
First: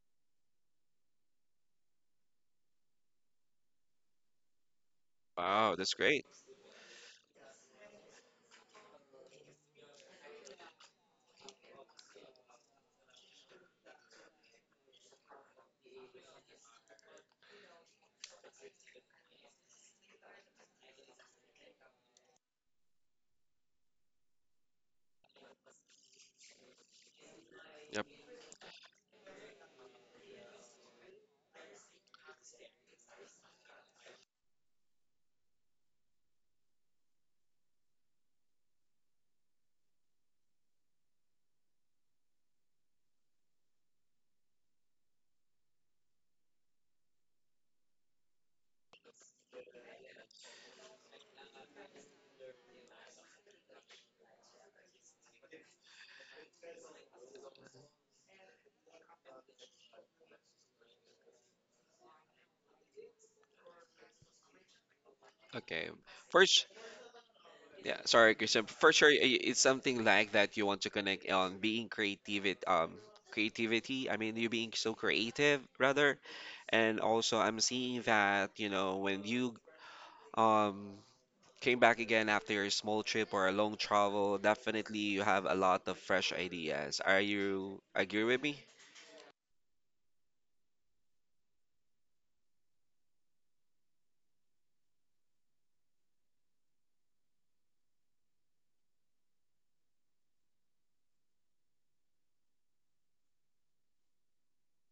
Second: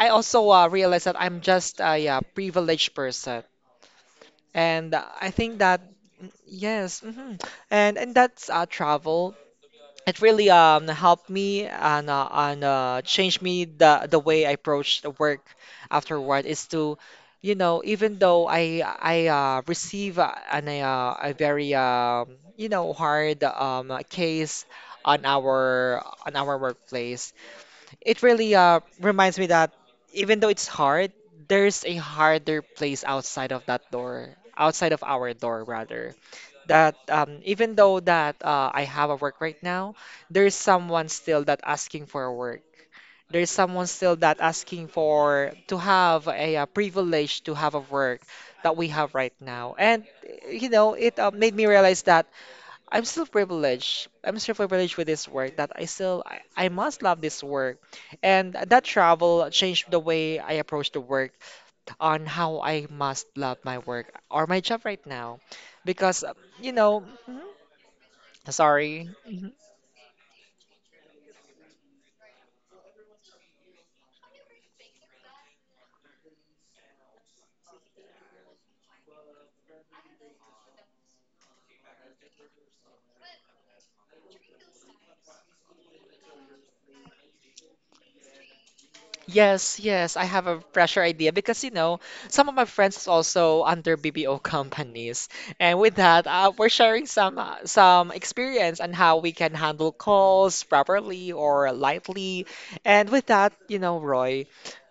B: I I also uh, realize that I'm just a uh, privileged person. And I think
A: Wow,
B: that
A: that's great.
B: yes. Hmm And and that's uh, travel. It really um helped me and uh, and uh, changed me. The the way I approach the work afterward is to, you know, even though I I uh, receive uh, an uh, a very um you know hard um uh, case on our on our workplace.
A: Yep.
B: It really uh, reminds me that, even though it's hard, there's a harder place outside of that door, outside of our door, rather. That um, even though that uh, I have a work right now, there's someone still that asking for work. There's someone still that asking for to have a, uh, privilege to have a work that we have right now. And you know, it uh, made me realize that I'm still privileged. I'm still privileged with this work that I still I, I must love this work. And that travel changed the way I approach the work on how I must love my work or my job right now.
A: Okay.
B: Because uh,
A: First,
B: you know, mhm,
A: yeah, sorry, Christian. For
B: sorry.
A: sure, i- it's something like that you want to connect on being creative, it- um, creativity. I mean, you being so creative, rather. And also, I'm seeing that, you know, when you um Came back again after a small trip or a long travel. Definitely, you have a lot of fresh ideas. Are you agree with me?
B: Yes, yes, I have a fresher idea because you know some of my friends is also under B P O *laughs* companies, and with that, uh, we're sharing some uh, some experience on how we can handle calls properly or lightly, and with that, you know, Roy,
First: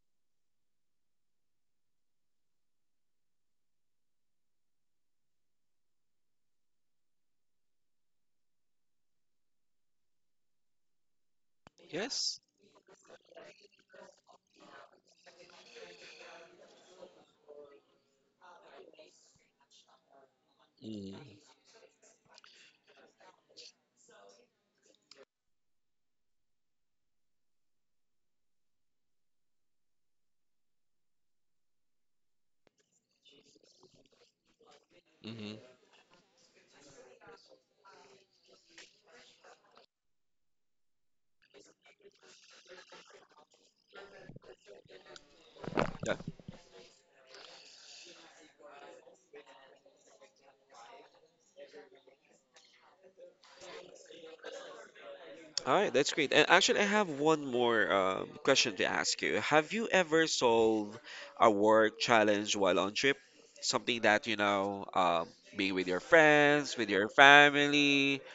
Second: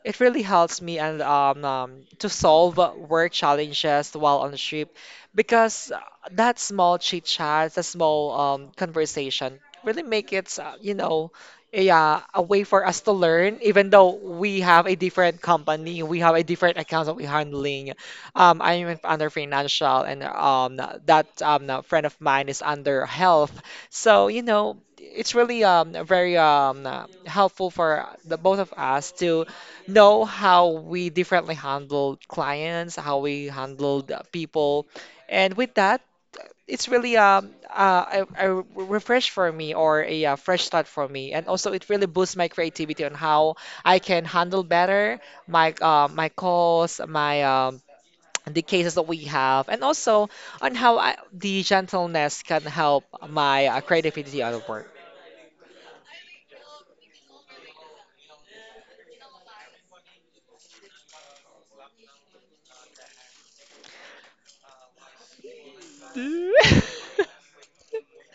B: it really helps me and um, um to solve work challenges while on the trip because uh, that small chit chat, that small um conversation really make it, uh, you know, yeah,
A: Yes.
B: a way for us to learn, even though we have a different company, we have a different accounts that we're handling. Um, I'm in- under financial, and um, that
A: Mm-hmm.
B: um, a friend of mine is under health. So, you know, it's really um, very um, uh, helpful for the both of us to know how we differently handle clients, how we handle people. And with that, it's really um uh, a, a refresh for me or a, uh, fresh start for me, and also it really boosts my creativity on how I can handle better my uh,
A: Yeah.
B: my calls, my um *tsk* the cases that we have, and also on how I, the gentleness can help my uh, creativity at work.
A: All right, that's great. And actually, I have one more um, question to ask you. Have you ever solved a work challenge while on trip? Something that, you know, um, being with your friends, with your
B: *laughs*
A: family. *laughs*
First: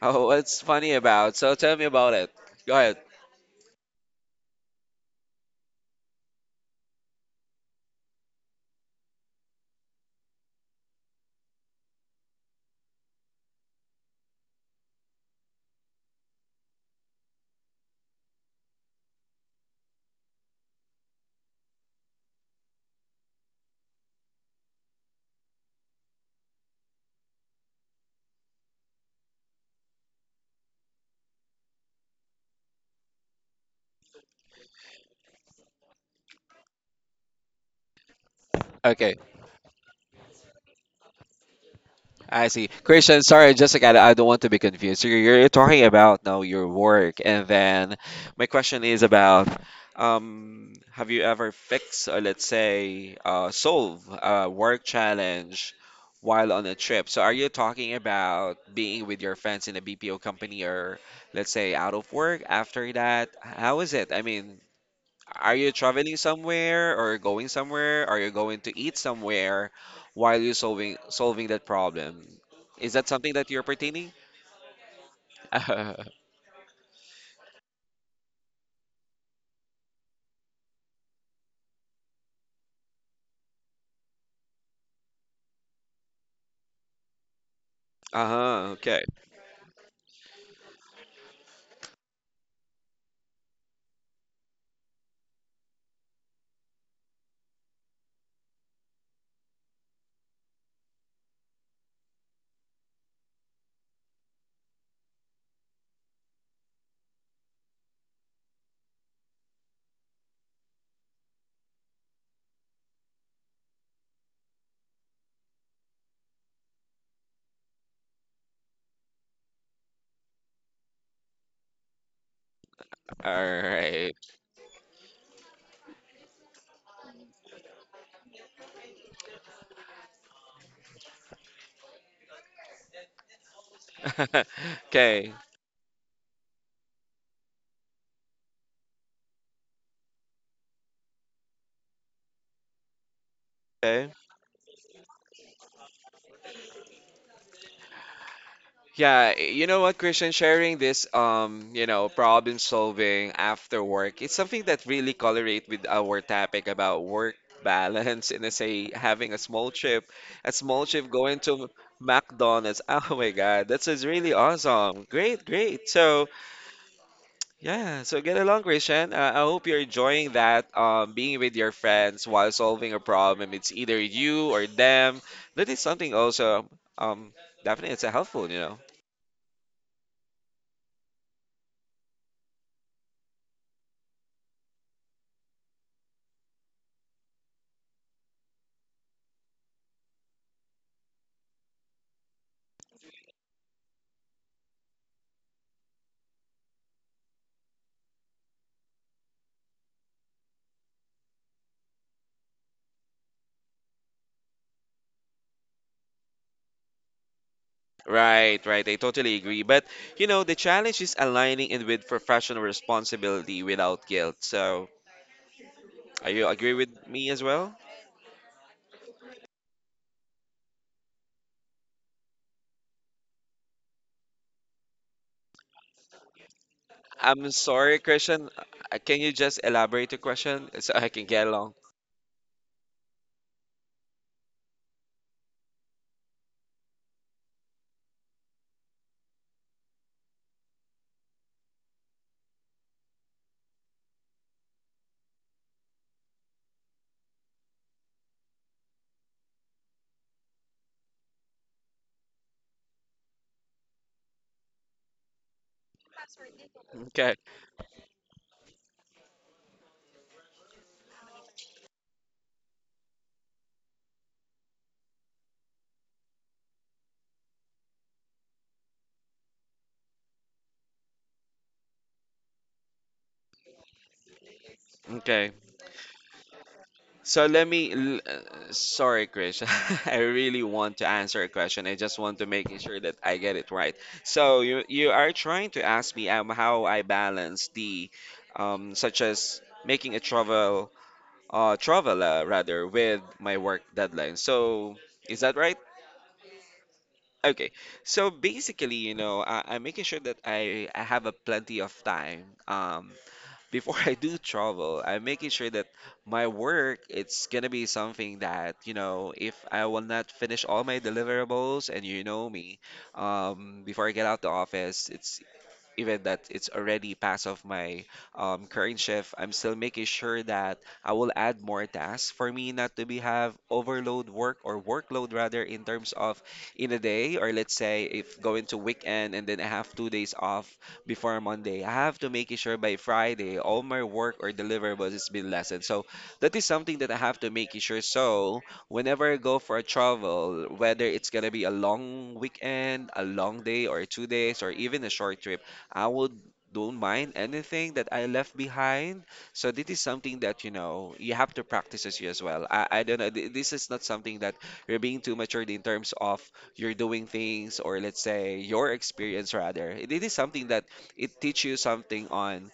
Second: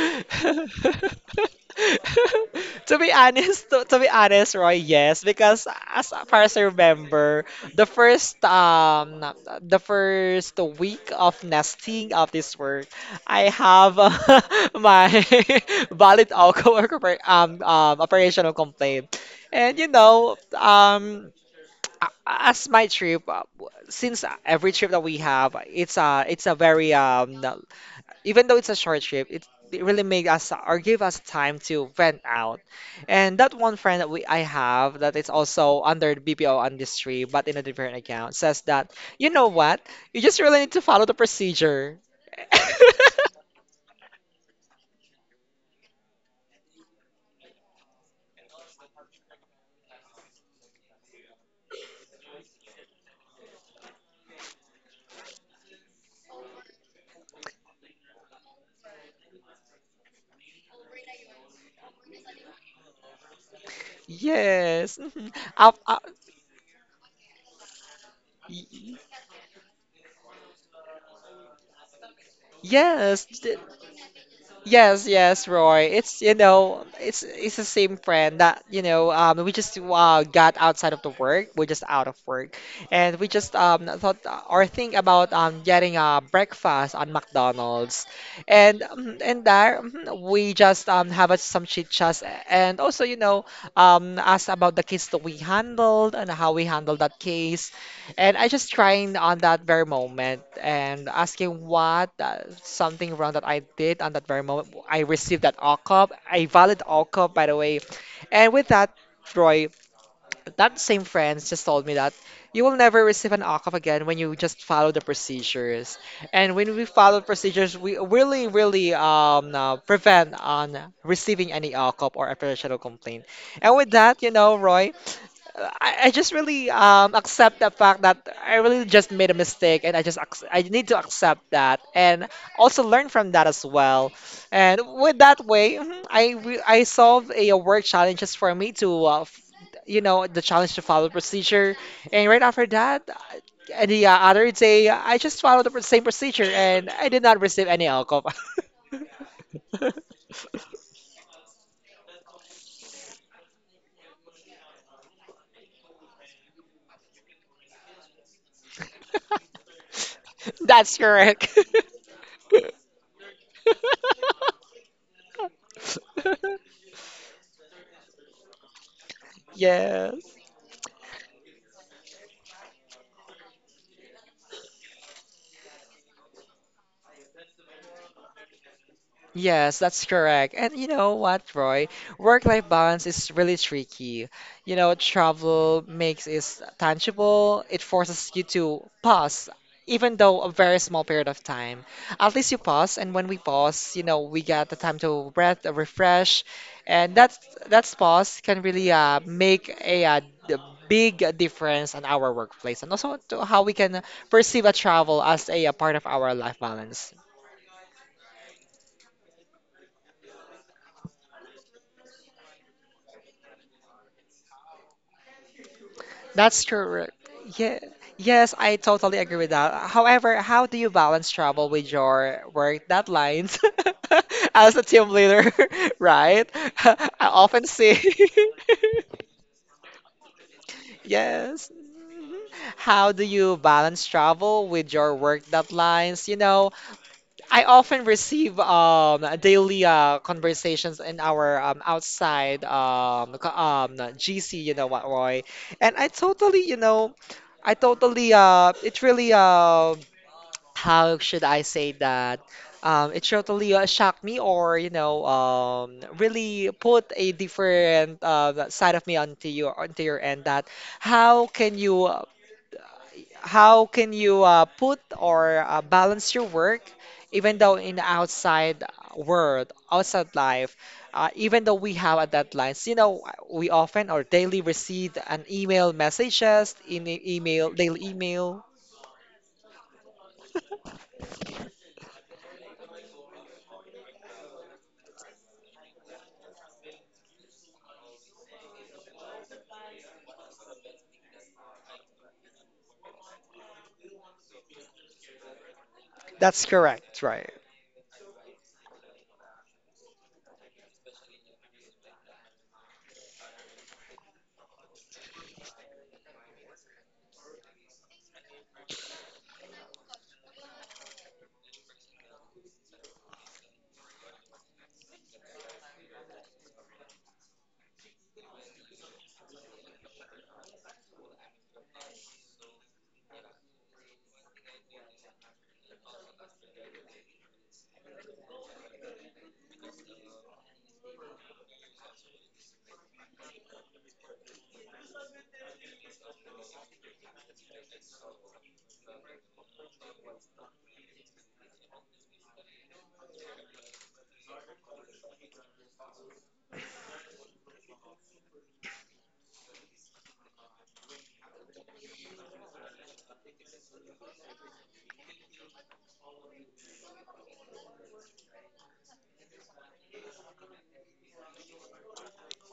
A: Oh, what's funny about? So tell me about it. Go ahead.
B: To be honest, to, to be honest, Roy, yes, because as far as I remember, the first um the first week of nesting of this work, I have uh, *laughs* my *laughs* valid alcohol oper- um, um operational complaint, and you know, um, a- as my trip, uh, w- since uh, every trip that we have, it's a it's a very um even though it's a short trip, it, it really made us or gave us time to vent out. And that one friend that we I have that is also under the B P O industry but in a different account says that,
A: Okay.
B: you know what? You just really need to follow the procedure.
A: I see. Christian,
B: *laughs*
A: sorry, Jessica, I I don't want to be confused. So You're, you're talking about now your work, and then my question is about um, have you ever fixed, or let's say uh, solve a work challenge while on a trip? So are you talking about being with your friends in a B P O company, or let's say out of work after that? How is it? I mean,
B: Yes. Mhm.
A: are you
B: Af- a-
A: traveling somewhere or going somewhere? Are you going to eat
B: y-
A: somewhere while you're solving solving that problem? Is that
B: Yes.
A: something that
B: th-
A: you're pertaining?
B: Yes, yes, Roy.
A: *laughs*
B: It's you know, it's it's the same friend that you know. Um, we just uh, got outside of the work. We're just out of work, and we just um thought uh, or think about um getting a breakfast on McDonald's,
A: Uh-huh,
B: and
A: okay.
B: um, and there, mhm, we just um have us some chit chats, and also you know, um ask about the case that we handled and how we handled that case, and I just crying on that very moment and asking what, uh, something wrong that I did on that very moment. I received that O C O P, a valid O C O P, by the way. And with that, Roy, that same friends just told me that you will never receive an O C O P again when you just follow the procedures. And when we follow procedures, we really, really um, uh, prevent on receiving any O C O P or a professional complaint.
A: All
B: And with
A: right.
B: that, you know, Roy, I, I just really um accept the fact that I really just made a mistake, and I just ac- I need to accept that and also learn from that as well. And
A: *laughs*
B: with
A: Okay.
B: that way, mhm, I re- I solve a, uh, work challenges for me to uh, f- you know the challenge to follow procedure. And right after that, uh, and the
A: Okay.
B: uh, other day, I just followed the pr- same procedure and I did not receive any alcohol.
A: Yeah, you know what, Christian,
B: *laughs*
A: sharing this, um, you know, problem solving after work, it's something that really correlate with our topic about work *laughs* balance, and I say having a small trip, a small
B: That's
A: trip going
B: correct.
A: to McDonald's. *laughs* Oh my God, that's is really
B: *laughs*
A: awesome. Great, great. So yeah, so get along, Christian. Uh, I hope you're
B: Yes.
A: enjoying that, um, being with your friends while solving a problem. It's either you or them. That is something also, um, definitely it's a helpful, you know.
B: Yes, that's correct. And you know what, Roy? Work-life balance is really tricky. You know, travel makes it tangible. It forces you to pause, even though a very small period of time. At least you pause, and when we pause, you know, we get the time to breath, uh, refresh, and that's that's pause can really uh, make a uh, d- big difference on our workplace, and also to how we can perceive a travel as a, uh, part of our life balance.
A: Right, right. I totally agree. But, you know, the challenge is aligning it with professional responsibility without guilt. So, are you
B: That's
A: agree with
B: correct.
A: me as well?
B: Yeah. Yes, I totally agree with that. However, how do you balance travel with your work deadlines *laughs* as a team leader, *laughs* right? *laughs* I
A: I'm
B: often see.
A: sorry, Christian. Uh, Can you
B: *laughs*
A: just elaborate the question *laughs* so I can get
B: Yes.
A: along?
B: Mhm. How do you balance travel with your work deadlines? You know, I often receive um daily uh conversations in our um outside um co- um G C, you know what, Roy? And I totally, you know, I totally uh it really uh how should I say that? Um, it totally uh, shocked me, or you know, um, really put a
A: Okay.
B: different uh, side of me onto your onto your end. That how can you how can you uh, put or uh, balance your work even though in the outside world, outside life, uh, even though we have a deadlines, you know, we often or daily receive an
A: Okay.
B: email messages in the
A: So let
B: email
A: me.
B: daily
A: l-
B: email.
A: uh, Sorry, Krish. *laughs* I really want to answer a question. I just want to make sure that I get it right. So you you are trying to ask me um, how I balance the um such as making a travel uh, travel uh, rather, with my work deadline. So is that right?
B: That's correct, right?
A: Okay. So basically, you know, I, I'm making sure that I, I have a plenty of time. Um, before *laughs* I do travel, I'm making sure that my work it's gonna be something that, you know, if I will not finish all my deliverables, and you know me, um, before I get out the office, it's even that it's already past of my um, current shift, I'm still making sure that I will add more tasks for me not to be have overload work, or workload rather, in terms of in a day, or let's say if going to weekend and then I have two days off before Monday. I have to make it sure by Friday all my work or deliverables has been lessened. So that is something that I have to make it sure. So whenever I go for a travel, whether it's gonna be a long weekend, a long day or two days or even a short trip, I would don't mind anything that I left behind. So this is something that you know you have to practice as you as well. I, I don't know. th- This is not something that you're being too matured in terms of you're doing things, or let's say your experience rather. It, it is something that it teach you something on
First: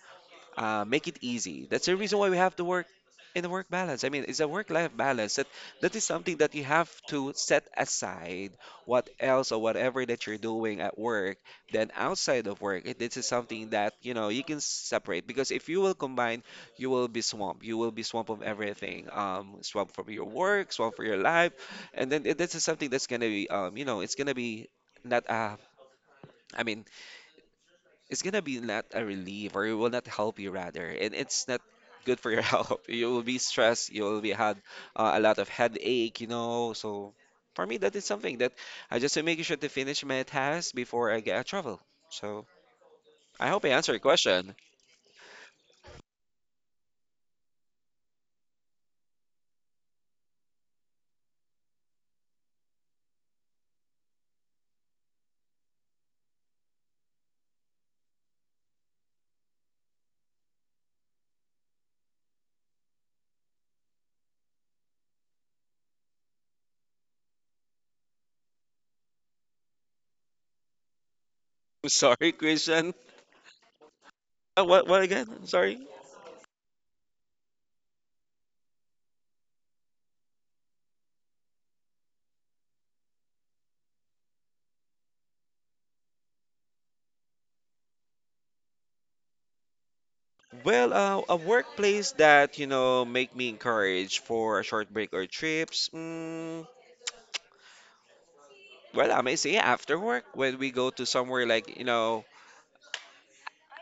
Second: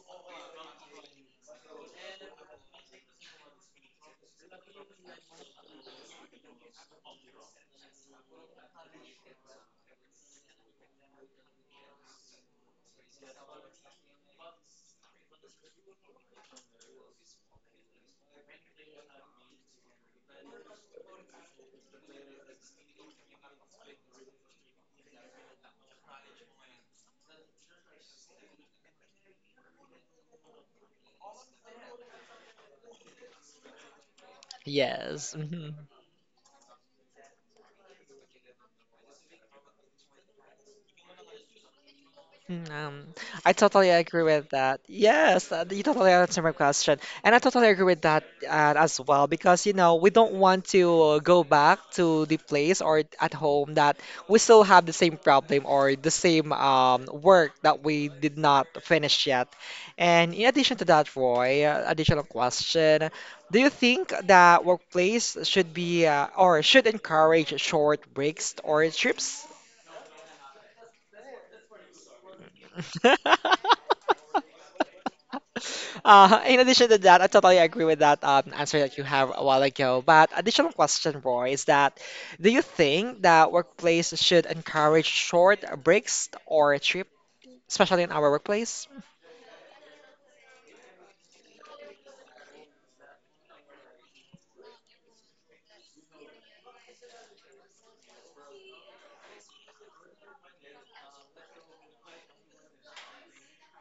A: uh, make it easy. That's the reason why we have to work in a work balance. I mean, it's a work-life balance. That that is something that you have to set aside what else or whatever that you're doing at work. Then outside of work, it- this is something that you know you can separate, because if you will combine, you will be swamped. You will be swamped of everything. Um, swamped from your work, swamped for your life, and then it- this is something that's gonna be um, you know, it's gonna be not uh, I mean it's gonna be not a relief, or it will not help you rather, and it's not good for your *laughs* health. You will be stressed, you will be had uh, a
B: Yes,
A: lot of
B: mhm.
A: headache, you know. So for me, that is something that I just to make sure to finish my task before I get a travel. So
B: Mm, um,
A: I
B: I
A: hope I
B: totally
A: answered your
B: agree with
A: question.
B: that. Yes, uh, you totally answered my question. And I totally agree with that uh, as well because, you know, we don't want to go back to the place or at home that we still have the same problem or the same um, work that we did not finish yet. And in addition to that, Roy, uh, additional question, do you think that workplace should be uh, or should encourage short breaks or trips?
A: *laughs* Sorry, Christian.
B: *laughs*
A: Uh, what, what again, I'm sorry?
B: Uh, in addition to that, I totally agree with that um, answer that you have a while ago. But additional question, Roy, is that do you think that workplace should encourage short breaks or a trip, especially in our workplace?
A: Well, uh, a workplace that you know make me encourage for a short break or trips, mm, well, I may say after work when we go to somewhere like, you know,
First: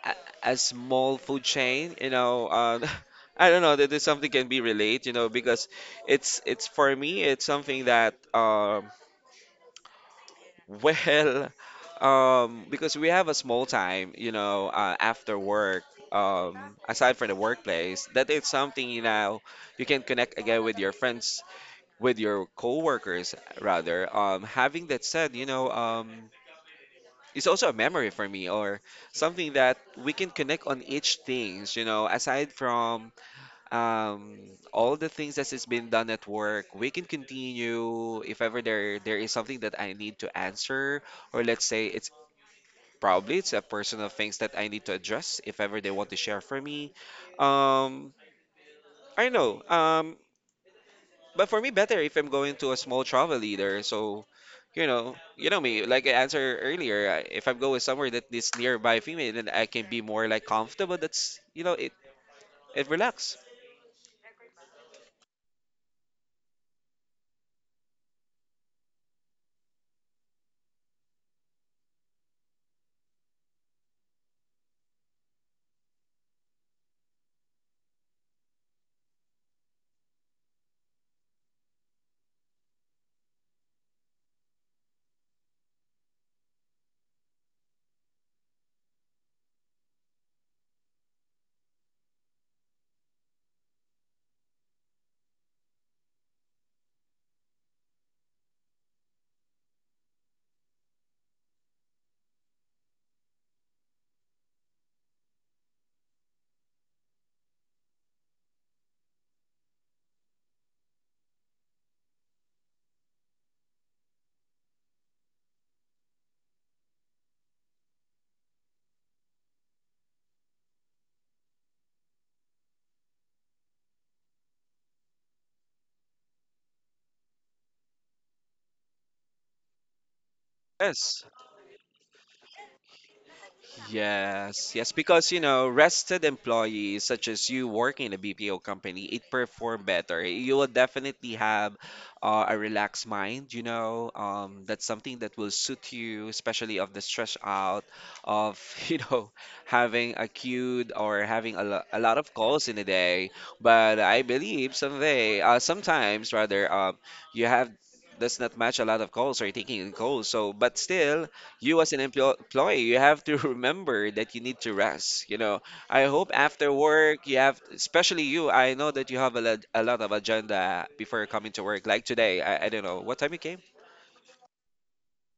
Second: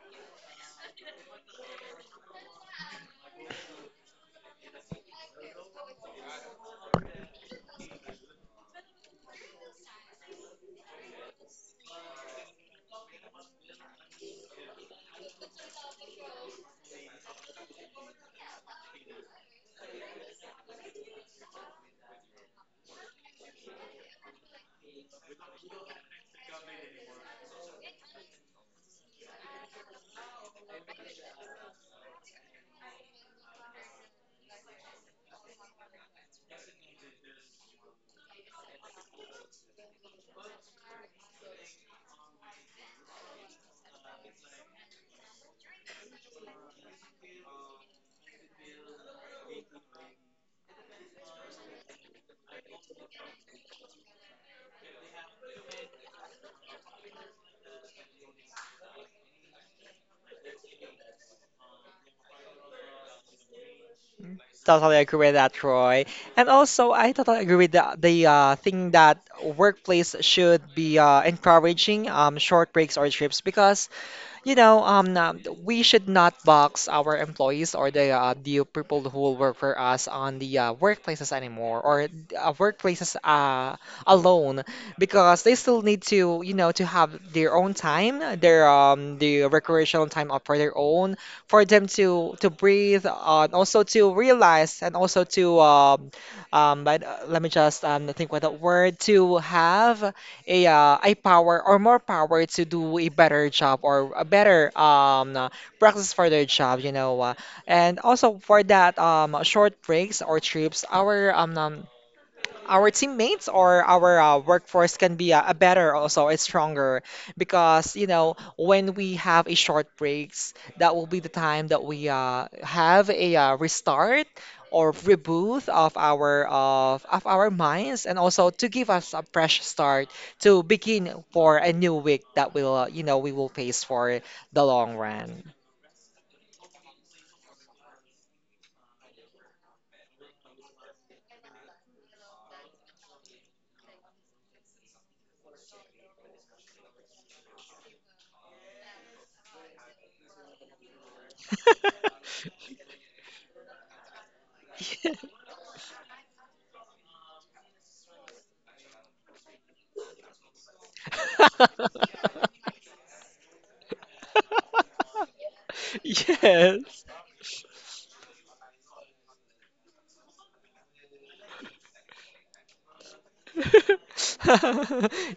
A: a, a small food chain, you know. um, *laughs* I don't know that there's something can be relate, you know, because it's it's for me it's something that um *laughs* well, um because we have a small time, you know, uh, after work, um aside from the workplace, that it's something you know you can connect again with your friends, with your coworkers rather. Um having that said, you know, um it's also a memory for me, or something that we can connect on each things, you know, aside from um, all the things that has been done at work. We can continue if ever there there is something that I need to answer, or let's say it's probably it's a personal things that I need to address if ever they want to share for me. um, I know. Um, but for me, better if I'm going to a small travel leader. So, you know, you know me. Like I answered earlier, I- if I'm going somewhere that is nearby female, then I can be more like comfortable. That's, you know, it. It relax.
B: Totally agree with that, Roy. And also, I totally agree with the, the uh, thing that workplace should be uh, encouraging um, short breaks or trips because you know, um, uh, we should not box our employees or the uh, the people who will work for us on the uh, workplaces anymore or uh, workplaces uh, alone because they still need to, you know, to have their own time, their um, the recreational time up for their own, for them to to breathe, uh, and also to realize, and also to um, um, but uh, let me just um, think what the word to have a uh, a power or more power to do a better job or a better um uh, practice for their job, you know. Uh, and also for that um short breaks or trips, our um, um our teammates or our uh, workforce can be uh, a better, also it's stronger because you know when we have a short breaks, that will be the time that we uh, have a uh, restart or reboot of our of, of our minds, and also to give us a fresh start to
A: Yes.
B: begin for a new week that will uh, you know we will face for the
A: Yes, yes,
B: long
A: because you
B: run.
A: know, rested employees such as you working in a B P O company, it perform better. You will definitely have uh, a relaxed mind, you know. Um, that's something that will suit you, especially of the stress out of, *laughs* you know, having a queued, or having a, lo a lot of calls in a day. But I believe someday, uh, sometimes rather, um, you have does not match a lot of calls or taking in calls. So, but still, you as an emplo- employee you have to *laughs* remember that you need to rest, you know. I
B: *laughs*
A: hope after
B: yes
A: work you have, especially you, I know that you have a lot, a lot of agenda before coming to work like today. I, I don't know what time you came.
B: *laughs*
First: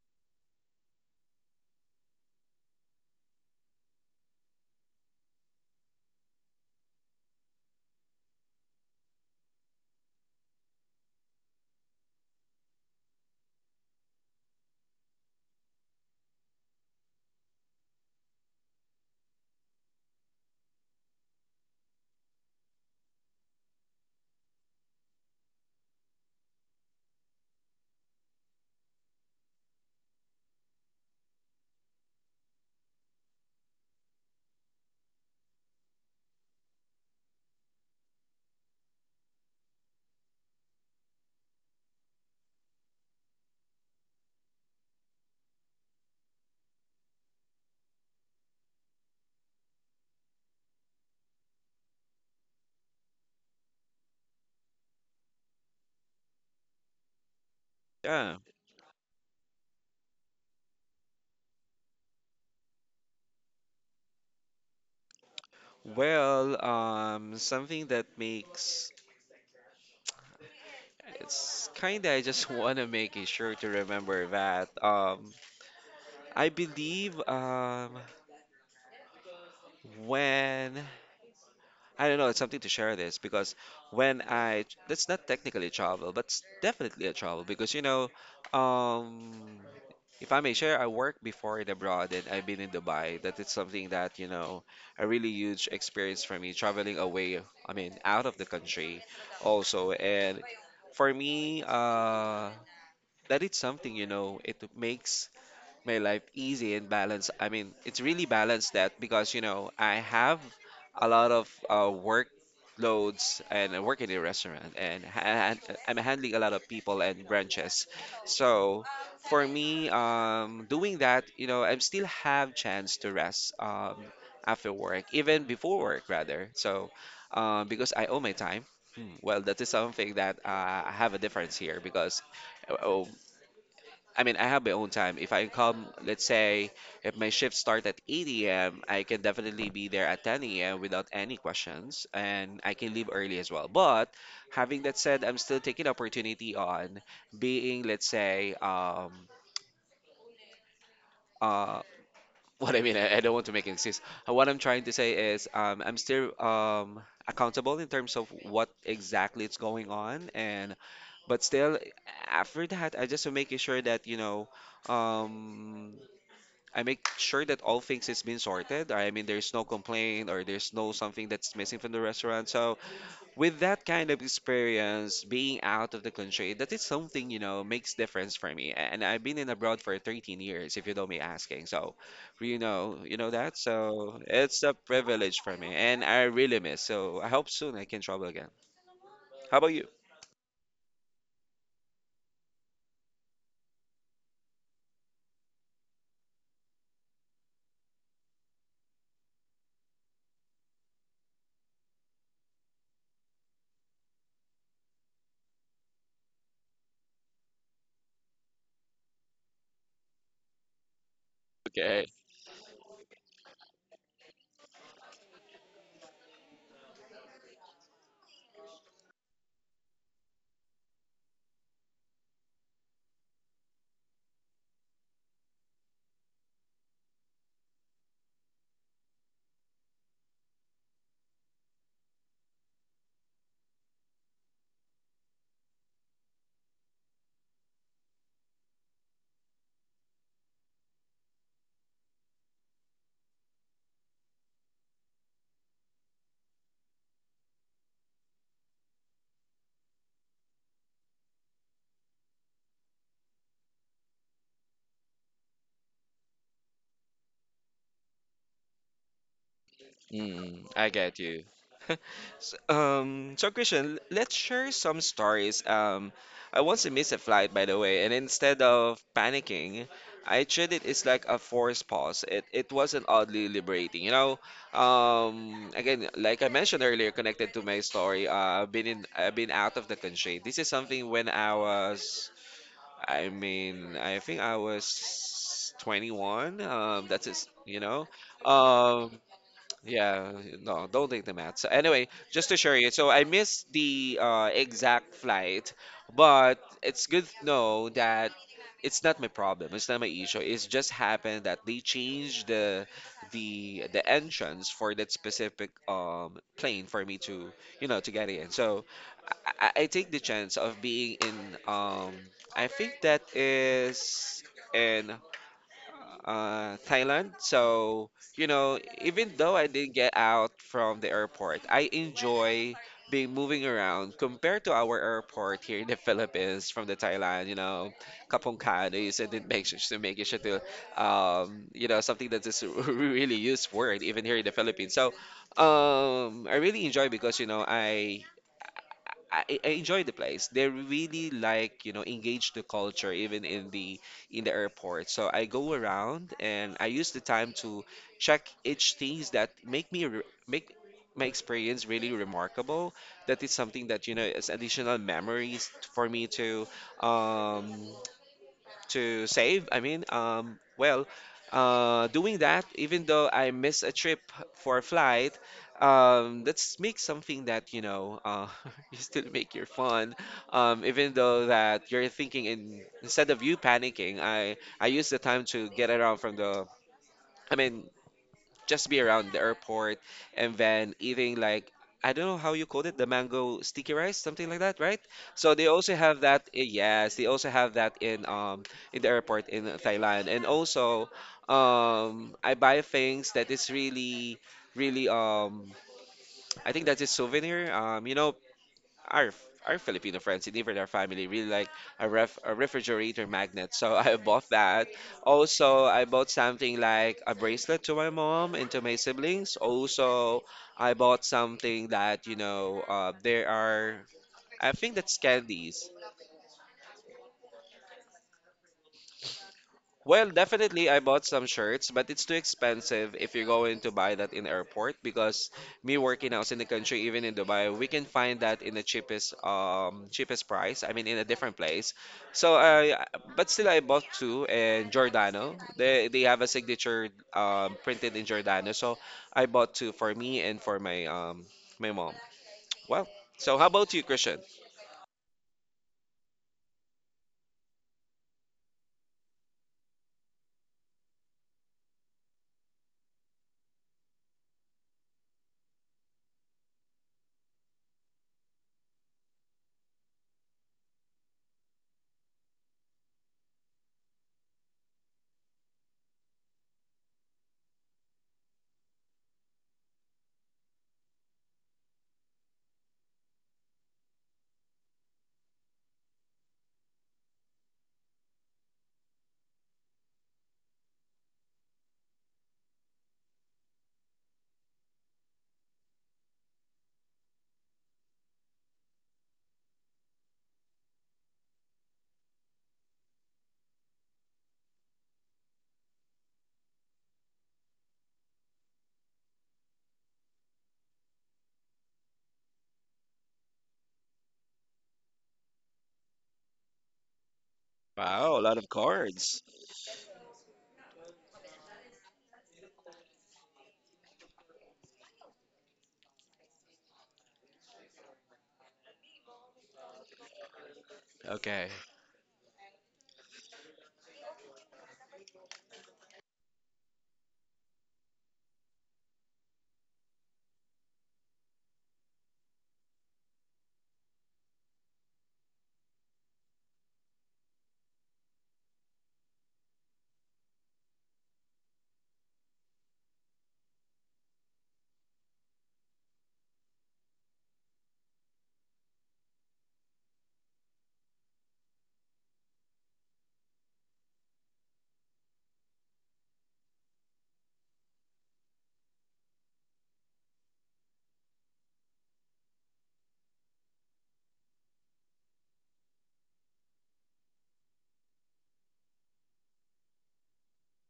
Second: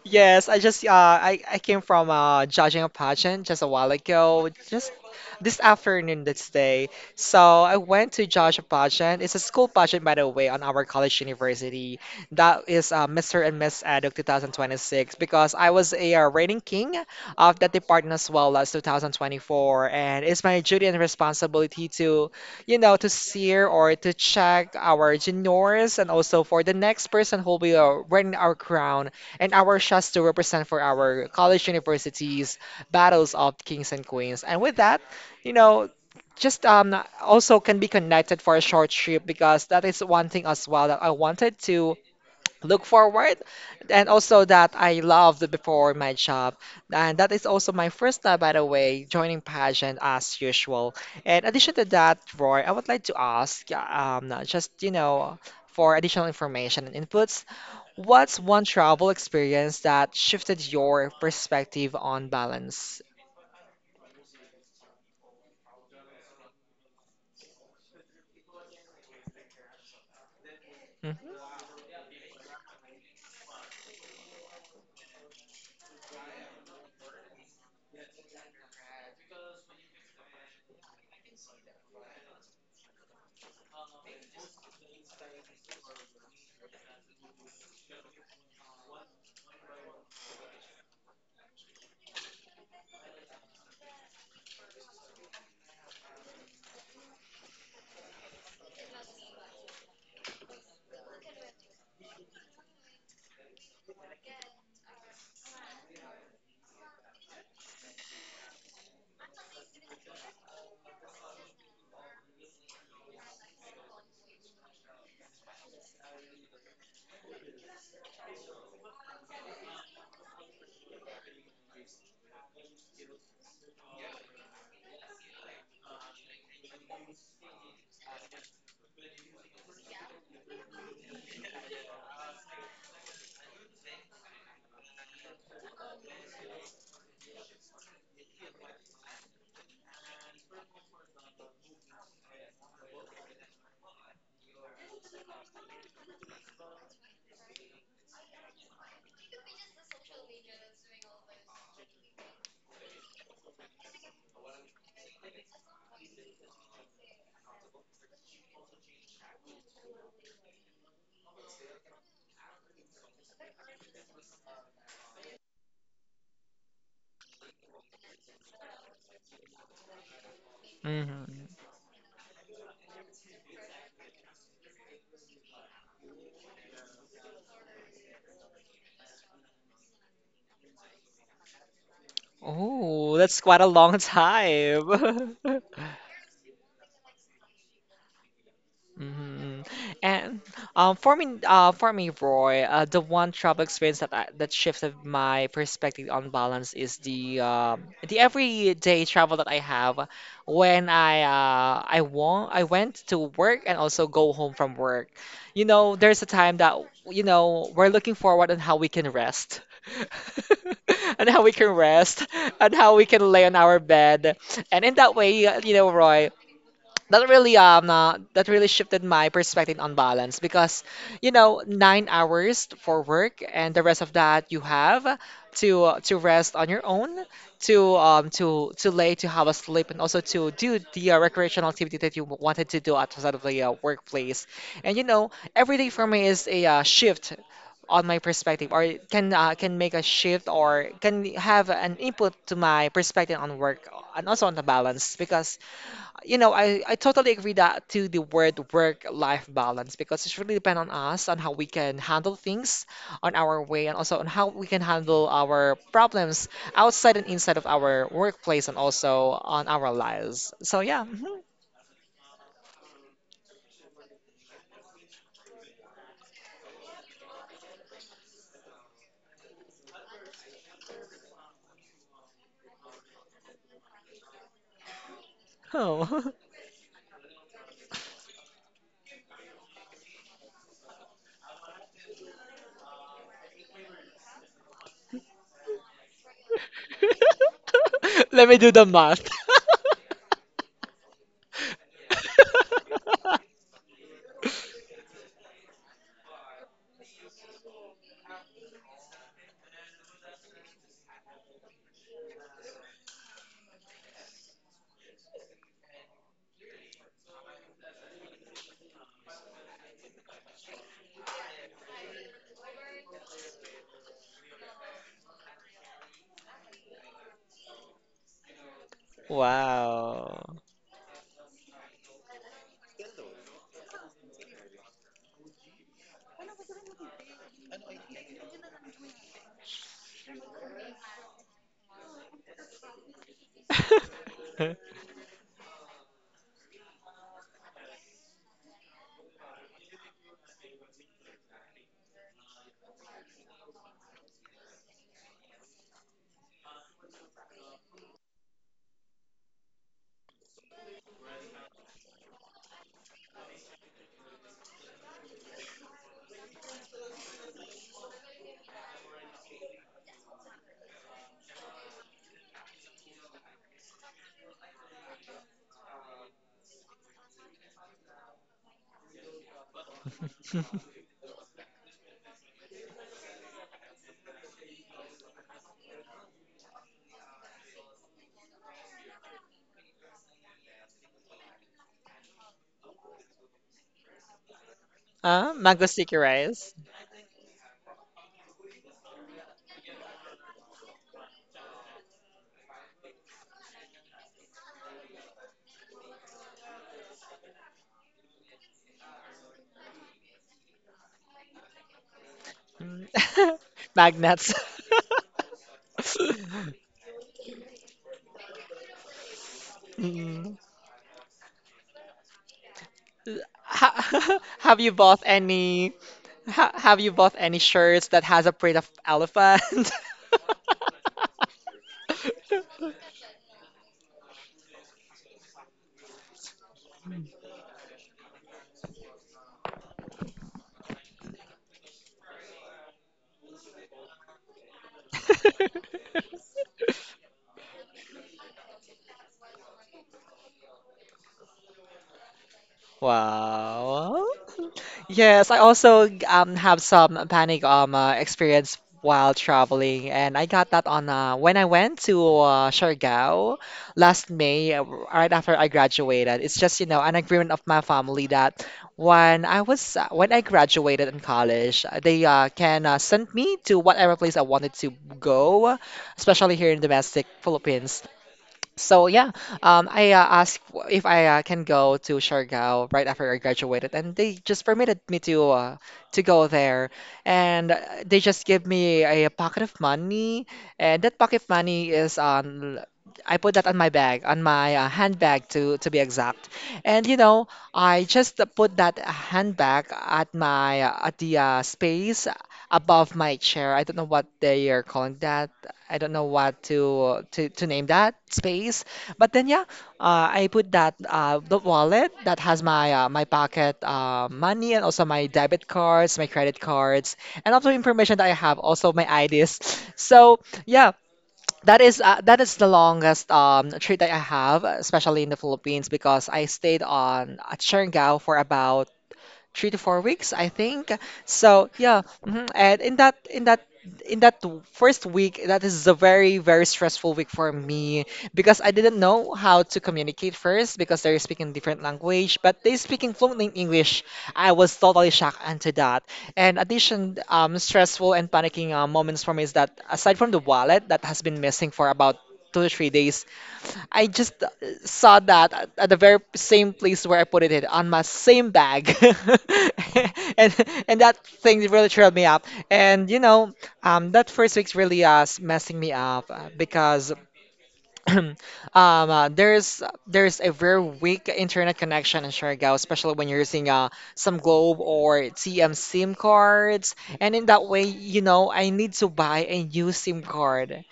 B: Yes, I just uh I, I came from uh judging a pageant just a while ago, just this afternoon this day. So I went to judge a pageant. It's a school pageant, by the way, on our college university. That is uh, Mister and Miss Eduk twenty twenty-six, because I was a uh, reigning king of that department as well as twenty twenty-four, and it's my duty and responsibility to, you know, to steer or to check our juniors and also for the next person who will win our crown and our shots to represent for our college universities, battles of kings and queens. And with that, you know, just um also can be connected for a short trip, because that is one thing as well that I wanted to look forward, and also that I loved before my job. And that is also my first time, by the way, joining pageant. As usual, in addition to that, Roy, I would like to ask, yeah, um just you know for additional information and inputs,
A: Yeah,
B: what's one travel experience that shifted your perspective on balance?
A: well, um something that makes
B: Hmm.
A: it's kind of I just *laughs* want to make it sure to remember that um I believe, um when I don't know, it's something to share this, because when I, that's not technically travel, but it's definitely a travel because, you know, um, if I may share, I worked before in abroad and I've been in Dubai. That it's something that, you know, a really huge experience for me traveling away, I mean, out of the country also. And for me, uh, that is something, you know, it makes my life easy and balanced. I mean, it's really balanced that because, you know, I have a lot of uh, workloads, and I work in a restaurant, and ha- I'm handling a lot of people and branches. So for me, um, doing that, you know, I still have chance to rest, um, after work, even before work rather. So um, because I owe my time. Hmm. Well, that is something that uh, I have a difference here, because uh, I mean, I have my own time. If I come, let's say, if my shift start at eight a m, I can definitely be there at ten a m without any questions, and I can leave early as well. But having that said, I'm still taking opportunity on being, let's say, um, uh, *laughs* what I mean, I, I don't want to make excuses. What I'm trying to say is, um, I'm still um accountable in terms of what exactly is going on, and but still, after that, I just am making sure that you know. Um, I make sure that all things has been sorted. I mean, there's no complaint or there's no something that's
B: Hmm.
A: missing from the restaurant. So with that kind of experience, being out of the country, that is something, you know, makes difference for me. And I've been in abroad for thirteen years, if you don't me asking. So, you know,
B: Oh,
A: you know
B: that's
A: that.
B: quite a long
A: So it's a
B: time.
A: privilege for me,
B: *laughs*
A: and I really miss. So I hope soon I can travel again. How
B: Hmm.
A: about you?
B: And um, for me, uh, for me, Roy, uh, the one travel experience that I, that shifted my perspective on balance is the um the everyday travel that I have when I uh, I want I went to work and also go home from work. You know, there's a time that, you know, we're looking forward on how we can rest. *laughs* And how we can
A: Okay.
B: rest and how we can lay on our bed. And in that way, uh, you know, Roy, that really um uh, that really shifted my perspective on balance, because you know, nine hours for work and the rest of that you have to uh, to rest on your own, to um to to lay, to have a sleep, and also to do the uh, recreational activity that you wanted to do outside of the uh, workplace. And you know, every day for me is a uh, shift on my perspective, or it can uh, can make a shift or can have an input to my perspective on work and also on the balance, because you know, I, I totally agree that to the word work-life balance, because it's really depend on us on how we can handle things on our way and also on how we can handle our problems outside and inside of our workplace and also on our lives.
A: Mm,
B: So
A: I
B: yeah.
A: get
B: Mhm.
A: you. *laughs* S- Um, so Christian, let's share some stories. Um, I once missed a flight, by the way, and instead of panicking, I treated it as like a forced pause. It it wasn't oddly liberating, you know. Um, again,
B: Oh.
A: like I mentioned earlier, connected to my story, uh, I've been in, I've been out of the country. This is something when I was, I mean, I think I was twenty-one. Um, that's it, you know.
B: *laughs* Let me do the
A: Um,
B: math.
A: yeah, no, don't take the math. So anyway, just to share you, so I
B: *laughs*
A: missed the uh, exact flight, but it's good to know that it's not my problem. It's not my issue. It's just happened that they changed the the the entrance for that specific um plane for me to you know to get in. So I, I I take the chance of being in um I think that is in uh, Thailand. So, you know, even though I didn't get out
B: Wow.
A: from the airport, I enjoy being moving around compared to our airport here in the *laughs* Philippines from the Thailand, you know, Kapong Kanis and then make sure to make it sure to, um, you know, something that is a *laughs* really used word even here in the Philippines.
B: *laughs*
A: So, um, I really enjoy because, you know, I I, I enjoy the place. They really like, you know, engage the culture even in the in the airport. So I go around and I use the time to check each things that make me re- make my experience really remarkable. That is something that you know is additional memories for me to um, to save. I mean, um, well, uh, doing that, even though I miss a trip for a flight, um, let's make something that, you know, uh, *laughs* you still make your fun. Um, even though that you're thinking in, instead of you panicking, I, I use the time to get around from the, I mean, just be around the airport and then eating like I don't know how you called it, the mango sticky rice, something like that, right?
B: Huh?
A: So they
B: Mango
A: also
B: sticky
A: have that. i-
B: rice.
A: Yes, they also have that in um in the airport in Thailand, and also um I buy things that is really really um I think that's a souvenir. Um, you know, our f- our Filipino friends and even our family really like a ref a
B: Mhm.
A: refrigerator
B: *laughs*
A: magnet. So *laughs* I bought
B: Magnets.
A: that. Also, I bought something
B: *laughs*
A: like a bracelet to my mom and to my siblings. Also,
B: Mm.
A: I bought something that you know uh, there are
B: Ha *laughs*
A: I
B: have you
A: think that's
B: bought
A: candies.
B: any Ha, have you bought any shirts that has a print of elephant?
A: Well, definitely, I bought some shirts, but it's too expensive if you're going to buy that in airport because me working out in the country, even in Dubai, we can find that in the cheapest um cheapest price. I mean, in a different place. So I, but still, I bought two and Giordano. They they have a
B: *laughs* *laughs*
A: signature um, printed in Giordano, so I bought two for me and for my um my mom. Well, so how about you,
B: Wow.
A: Christian?
B: Yes, I also um have some panic um uh, experience while traveling, and I got that on uh, when I went to uh, Siargao last May, uh, right after I graduated. It's just, you know, an agreement of my family that when I was uh, when I graduated in college, uh, they uh, can uh, send me to whatever place I wanted to go, especially here in domestic Philippines. So yeah, um, I uh, asked w- if I uh, can go to Siargao right after I graduated, and they just permitted me to uh, to go there, and uh, they just give me a pocket of money, and that pocket of money is on. I put that on my bag, on my uh, handbag, to to be exact, and you know, I just uh, put that handbag at my uh, at the uh, space above my chair. I don't know what they are calling that. I don't know what to to to name that space. But then yeah, uh, I put that uh, the wallet that has my uh, my pocket uh, money and also my debit cards, my credit cards, and also information that I
A: Wow, a
B: have,
A: lot of
B: also my
A: cards.
B: I Ds. *laughs* So yeah. That is uh, that is the longest um, trip that I have, especially in the Philippines, because I stayed on at Siargao for about three to four weeks, I think. So
A: Okay.
B: yeah, mhm. And in that in that in that w- first week, that is a very very stressful week for me, because I didn't know how to communicate first, because they're speaking different language, but they speaking fluent in English. I was totally shocked into that. And addition, um, stressful and panicking uh, moments for me is that aside from the wallet that has been missing for about two to three days, I just uh, saw that at at the very same place where I put it in, on my same bag. *laughs* And and that thing really trailed me up. And you know, um, that first week's really uh, s- messing me up uh, because *clears throat* um, uh, there's there's a very weak internet connection in Siargao, especially when you're using uh, some Globe or T M SIM cards. And in that way, you know, I need to buy a new SIM card,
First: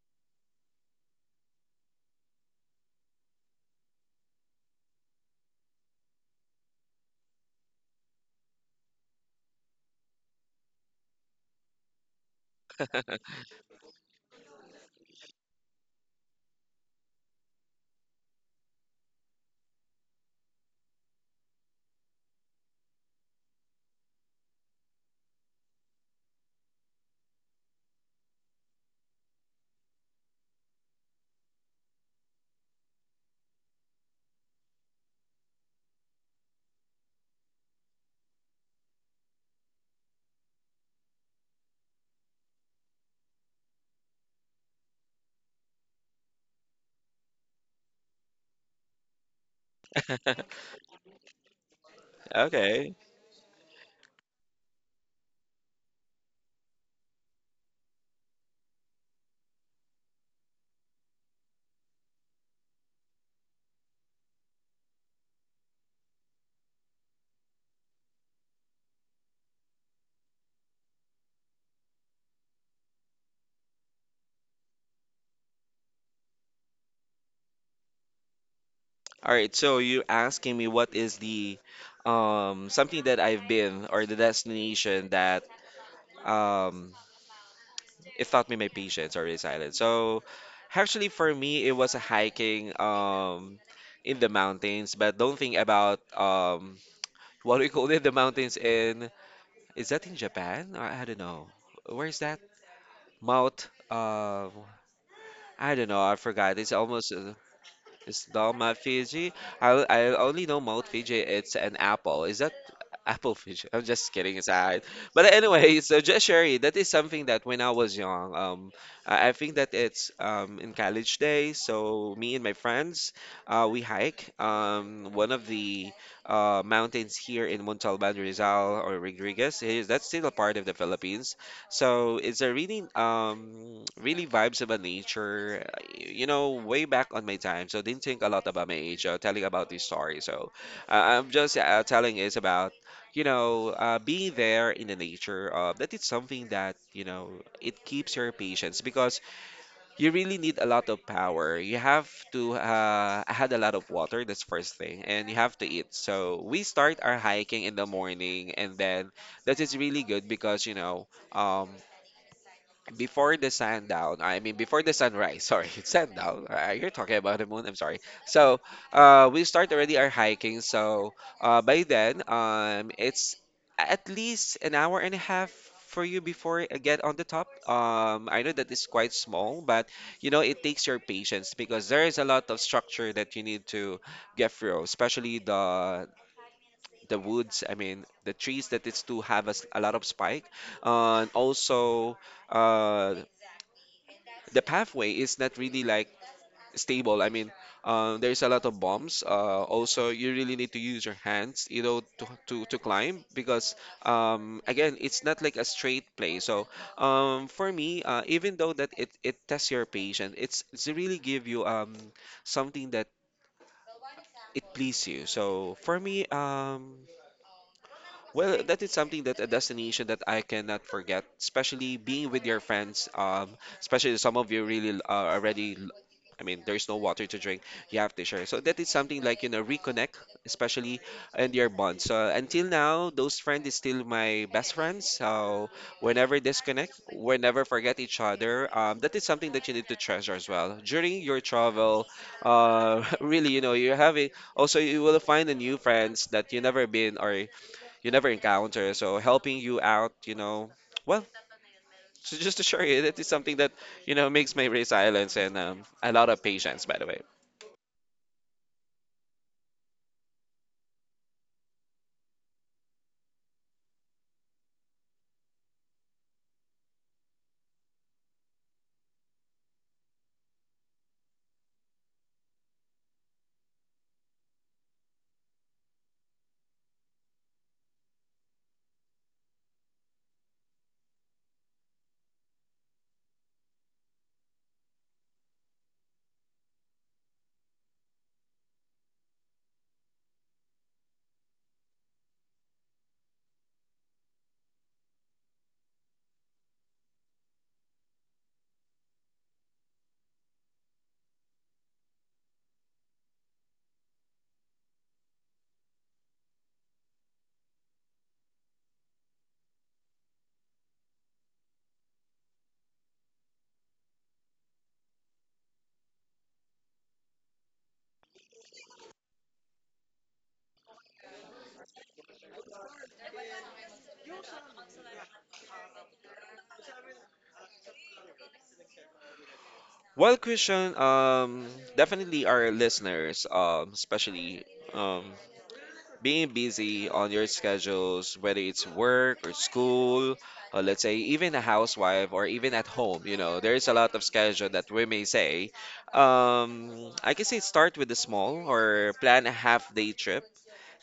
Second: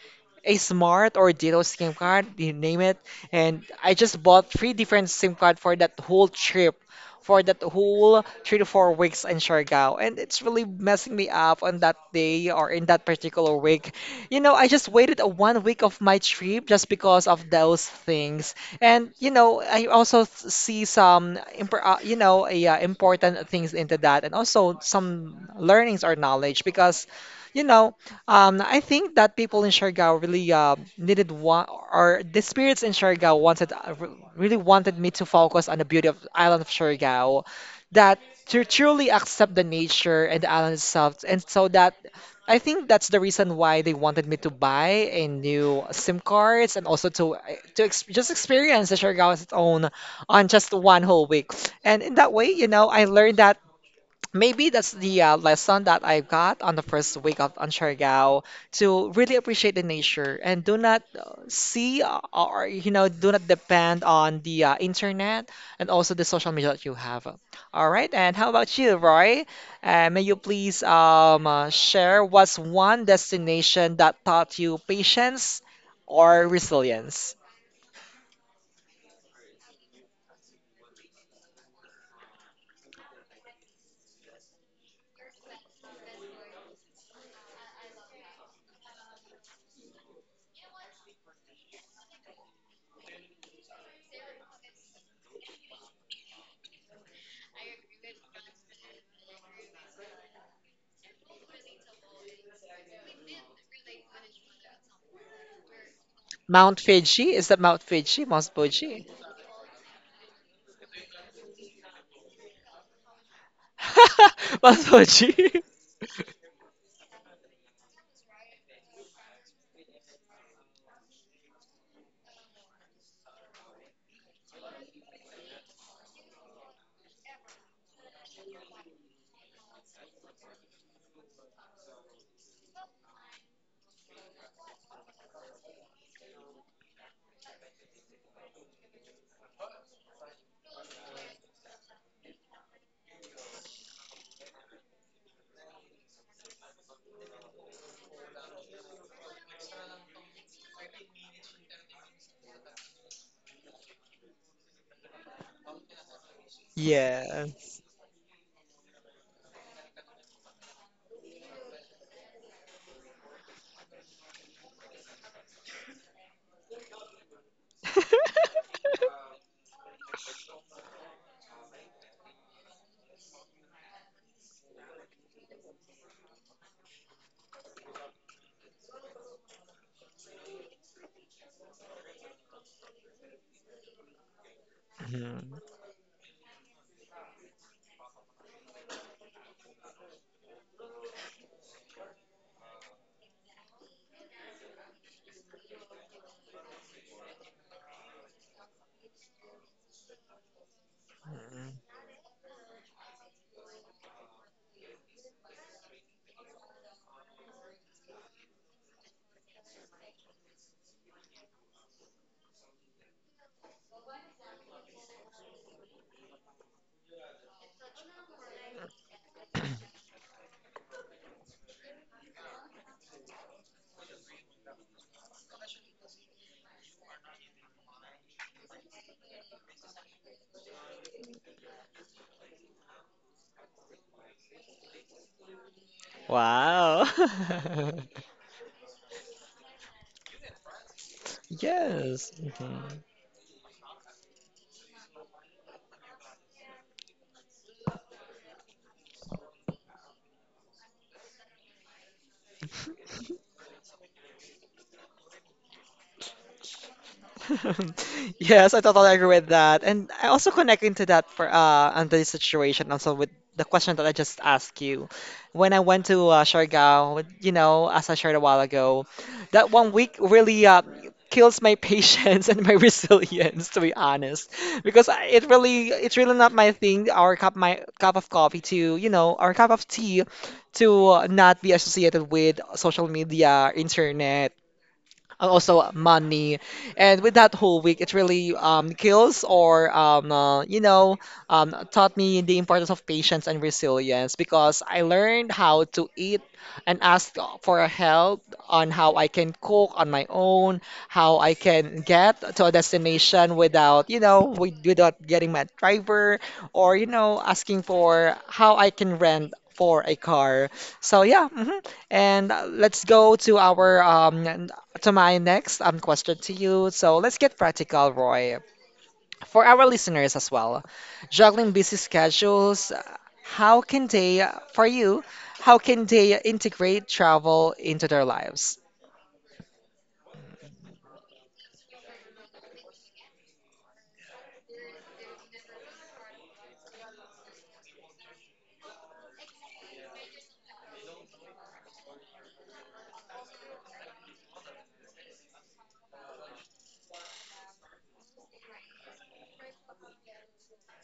B: a Smart or Ditto SIM card, you name it. And I just bought three different SIM card for that whole trip, for that whole three to four weeks in Siargao. And it's really messing me up on that day or in that particular week. You know, I just waited a one week of my trip just because of those things. And you know, I also th- see some impor- uh, you know, a, uh, important things into that, and also some learnings or knowledge because. You know, um, I think that people in Siargao really uh, needed one, or the spirits in Siargao wanted, uh, re- really wanted me to focus on the beauty of island of Siargao, that to truly accept the nature and the island itself, and so that I think that's the reason why they wanted me to buy a new SIM cards and also to eh, to ex just experience the Siargao as its own on just one whole week. And in that way, you know,
A: Okay,
B: I learned that. Maybe that's the uh, lesson that I got on the first week of on Siargao, to really appreciate the nature and do not uh, see uh, or you know, do not depend on the uh, internet and also the social media that you have. All right, and how about you, Roy? Uh, may you please um, uh, share what's one destination that taught you patience or resilience?
A: all right, so you're asking me what is the um something that I've been or the destination that um it taught me my patience or resilience. So actually for me it was a hiking um in the mountains, but don't think about um *laughs* what we call it the mountains in is that in Japan? I, I don't know. Where is that? Mount uh I don't know, I forgot. It's
B: Mount
A: almost
B: Fuji?
A: uh,
B: Is that Mount Fuji?
A: it's
B: Mount
A: not Mount
B: Fuji?
A: Fiji. I, I only know Mount Fiji. It's an apple. Is that apple Fiji? *laughs* I'm just kidding
B: *laughs* Mount
A: aside. But
B: Fuji? *laughs*
A: anyway, *laughs* so just Sherry, that is something that when I was young, um, I I think that it's um in college days. So me and my friends, uh, we hike um one of the uh mountains here in Montalban, Rizal or Rodriguez. It is- That's still a part of the Philippines. So it's a really um really vibes about nature. You know, way back on my time, so didn't think a lot about my age. Uh, telling about this story, so uh, I'm just uh, telling is about you know uh, being there in the nature. Uh, that is something that you know it keeps your patience because you really need a lot of power. You have to uh, had a lot of water. That's first thing, and you have to eat. So we start our
B: Yeah.
A: hiking in the morning, and then that is really good because you know. Um, before the sundown, I mean before the sunrise, sorry, *laughs* sundown. Uh, You're talking about the moon, I'm sorry. So, uh, we start already our hiking. So, uh, by then, um, it's at least an hour and a half for you before I get on the top. Um, I know that is quite small, but you know it takes your patience because there is a lot of structure that you need to get through, especially
B: Mhm.
A: the the woods. I mean the trees that is to have a, s- a lot of spike, uh, and also. Uh, the pathway is not really like stable. I mean, uh, there's a lot of bumps. Uh, also, you really need to use your hands, you know, to to, to climb because um, again, it's not like a straight play. So um, for me, uh, even though that it, it tests your patience, it's it's really give you um something that it please you. So for me, um, well, *laughs* that is something that a destination that I cannot forget, especially being with your friends. Um, especially some of you really l- uh, already. l- I mean, there's no water to drink. You have to share. So that is something like you know reconnect, especially and your bonds. So until now, those friends is still my best friends. So whenever disconnect,
B: Wow.
A: we never
B: *laughs*
A: forget each other. Um, that is something that you need to treasure as well during your travel.
B: Yes. Mhm.
A: Uh, *laughs* really, you know, you're having also you will find a new friends that you never been or you never encounter. So helping you out, you know, well, so just to share you, that is something that you know makes me resilience and um, a lot of patience, by the way.
B: *laughs* Yes, I totally agree with that. And I also connect into that for uh Anthony's situation also with the question that I just asked you. When I went to uh, Siargao, with- you know, as I shared a while ago, that one week really uh, kills my patience *laughs* and my resilience, to be honest, because I- it really it's really not my thing, our cup my cup of coffee to, you know, our cup of tea to uh, not be associated with social media, internet, and also money. And with that whole week, it really um, kills or um, uh, you know, um, taught me the importance of patience and resilience, because I learned how to eat and ask for help on how I can cook on my own, how I can get to a destination without, you know, with, without getting my driver or you know, asking for how I can rent for a car. So yeah. Mhm. And uh, let's go to our um, to my next um, question to you. So let's get practical, Roy. For our listeners as well, juggling busy schedules, uh, how can they, uh, for you, how can they integrate travel into their lives?
A: Well, Christian, um, definitely our listeners, um, especially um, being busy on your schedules, whether it's work or school, or let's say even a housewife or even at home, you know, there is a lot of schedule that we may say. Um, I can say start with the small or plan a half day trip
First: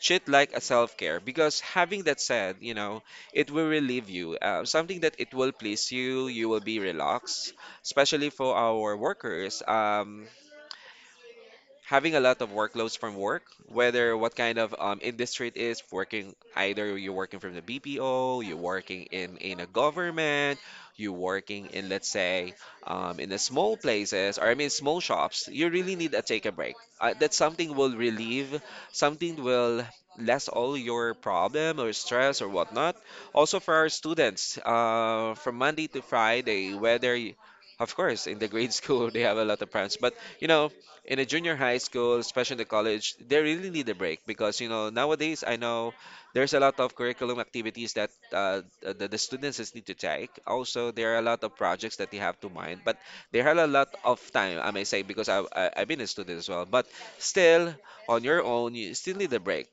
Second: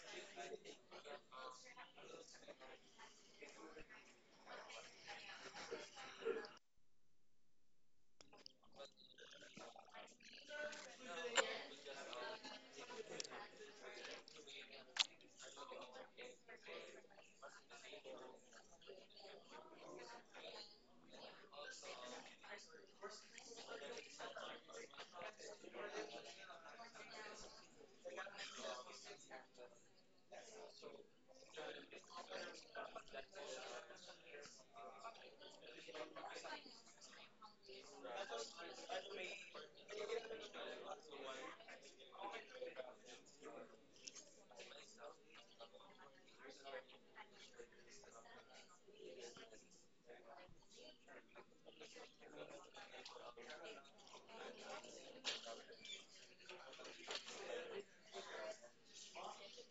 A: treat like a self-care because having that said you know it will relieve you uh, something that it will please you you will be relaxed especially for our workers um having a lot of workloads from work, whether what kind of um, industry it is, working either you're working from the B P O, you're working in, in a government, you're working in, let's say, um, in the small places, or I mean, small shops, you really need to take a break. Uh, that something will relieve, something will less all your problem or stress or whatnot. Also for our students, uh, from Monday to Friday, whether, you, of course, in the grade *laughs* school, they have a lot of problems, but you know, in a junior high school, especially in the college, they really need a break because you know nowadays I know there's a lot of curriculum activities that uh, the, the students is need to take. Also, there are a lot of projects that they have to mind, but they have a lot of time. I may say because I, I I've been a student as well, but still on your own, you still need a break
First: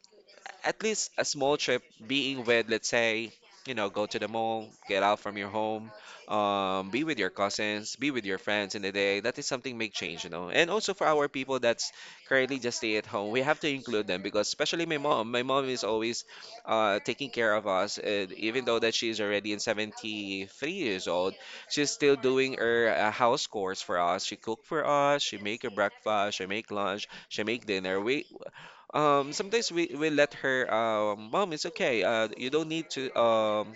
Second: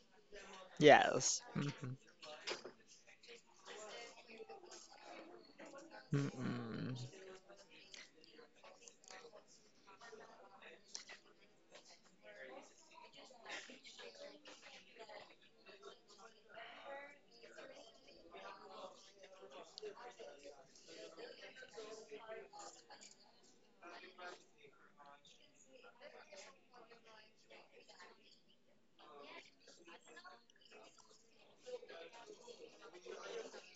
A: at least a
B: Yes.
A: small trip
B: Mhm.
A: being with let's say you know go to the mall get out from your home, um,
B: Mm-mm.
A: be with your cousins be with your friends in the day that is something make change you know and also for our people that's currently just stay at home we have to include them because especially my mom my mom is always uh, taking care of us and even though that she's already in seventy-three years old she's still doing her uh, house chores for us she cook for us she make a breakfast she make lunch she make dinner we um, sometimes we, we let her, uh, mom, it's okay. Uh, you don't need to, um,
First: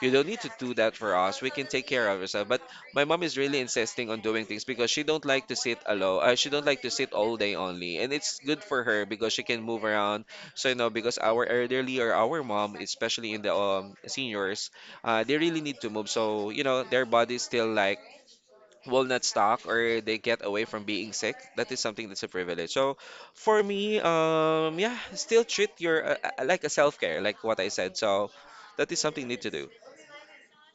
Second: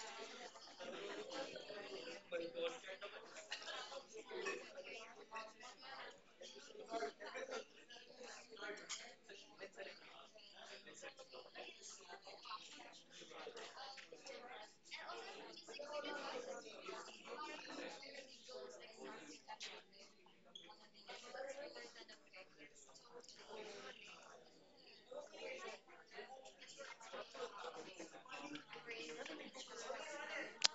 A: you don't need to do that for us. We can take care of ourselves. But my mom is really insisting on doing things because she don't like to sit alone. Uh, she don't like to sit all day only, and it's good for her because she can move around. So you know, because our elderly or our mom, especially in the um seniors, uh, they really need to move. So you know, their body still like will not stock or they get away from being sick that is something that's a privilege so for me um yeah still treat your uh, uh, uh, like a self-care like what I said so that is something you need to do.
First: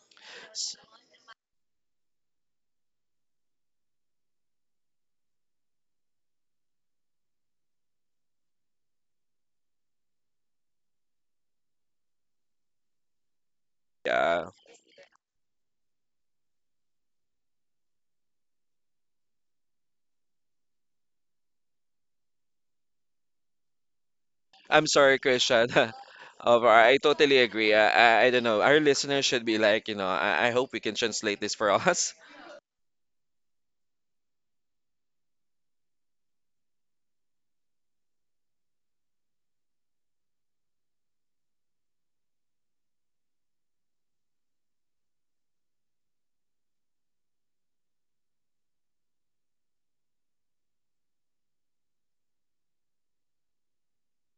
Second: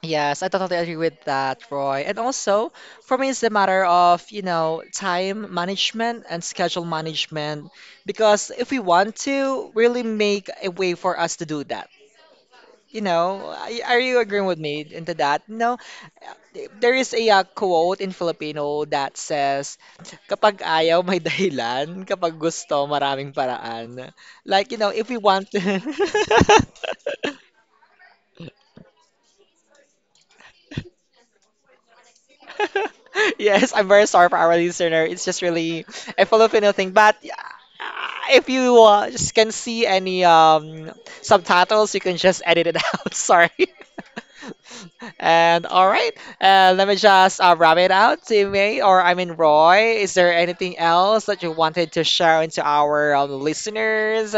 B: Yes, I
A: S-
B: totally agree with that, Roy. And also, for me, it's a matter of, you know, time management and schedule management. Because if we want to really make a way for us to do that, you know, I- are you agreeing
A: yeah,
B: with me into that? No, there is a uh, quote in Filipino that says, kapag ayaw, may *laughs* dahilan. Kapag gusto, maraming paraan. Like, you
A: I'm
B: know, if we
A: sorry
B: want to...
A: Christian. *laughs* Of, I totally
B: *laughs*
A: agree. I, I, I don't know. Our listeners should be like, you know, I, I hope we can translate this for *laughs* us.
B: *laughs* Yes, I'm very sorry for our listener. It's just really a Filipino thing. But uh, if you uh, just can see any um, subtitles, you can just edit it *laughs* out. Sorry. And all right, uh, let me just uh, wrap it out, Timmy, or I mean Roy. Is there anything else that you wanted to share into our um, listeners?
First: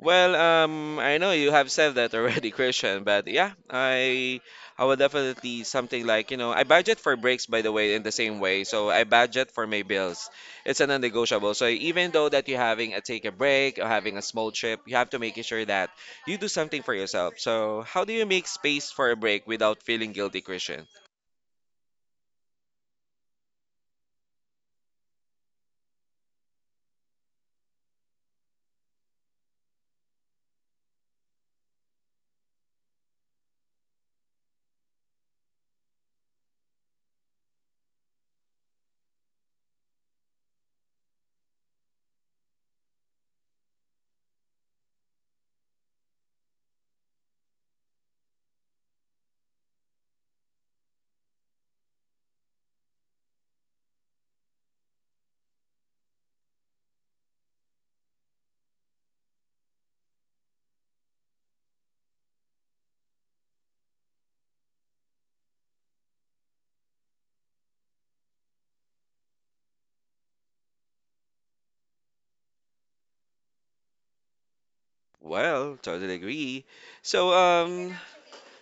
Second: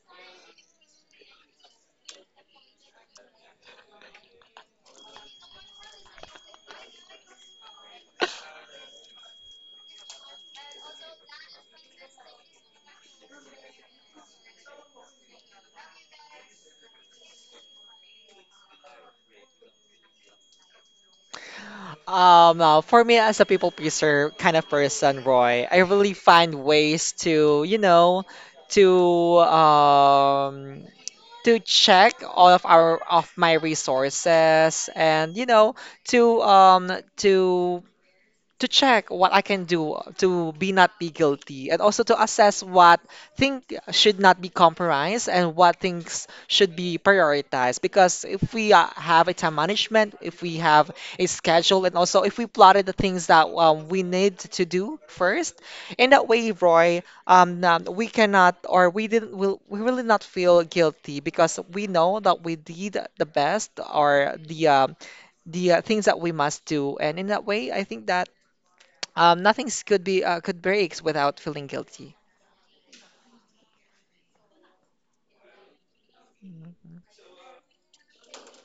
A: Well, um, I know you have said that already, *laughs* Christian, but yeah, I I would definitely something like, you know, I budget for breaks by the way in the same way. So I budget for my bills. It's a non-negotiable. So even though that you're having a take a break or having a small trip, you have to make sure that you do something for yourself. So how do you make space for a break without feeling guilty, Christian?
B: Um, uh, for me, as a people pleaser kind of person, Roy, I really find ways to, you know, to um to check all of our of my resources, and you know, to um to to check what I can do to be not be guilty, and also to assess what thing should not be compromised and what things should be prioritized, because if we uh, have a time management, if we have a schedule, and also if we plotted the things that um, we need to do first, in that way, Roy, um, um, we cannot or we didn't will we really not feel guilty, because we know that we did the best or the um the uh, things that we must do. And in that way, I think that um, nothing's could be uh, could breaks without feeling guilty.
A: Well, totally agree.
B: Mhm.
A: So um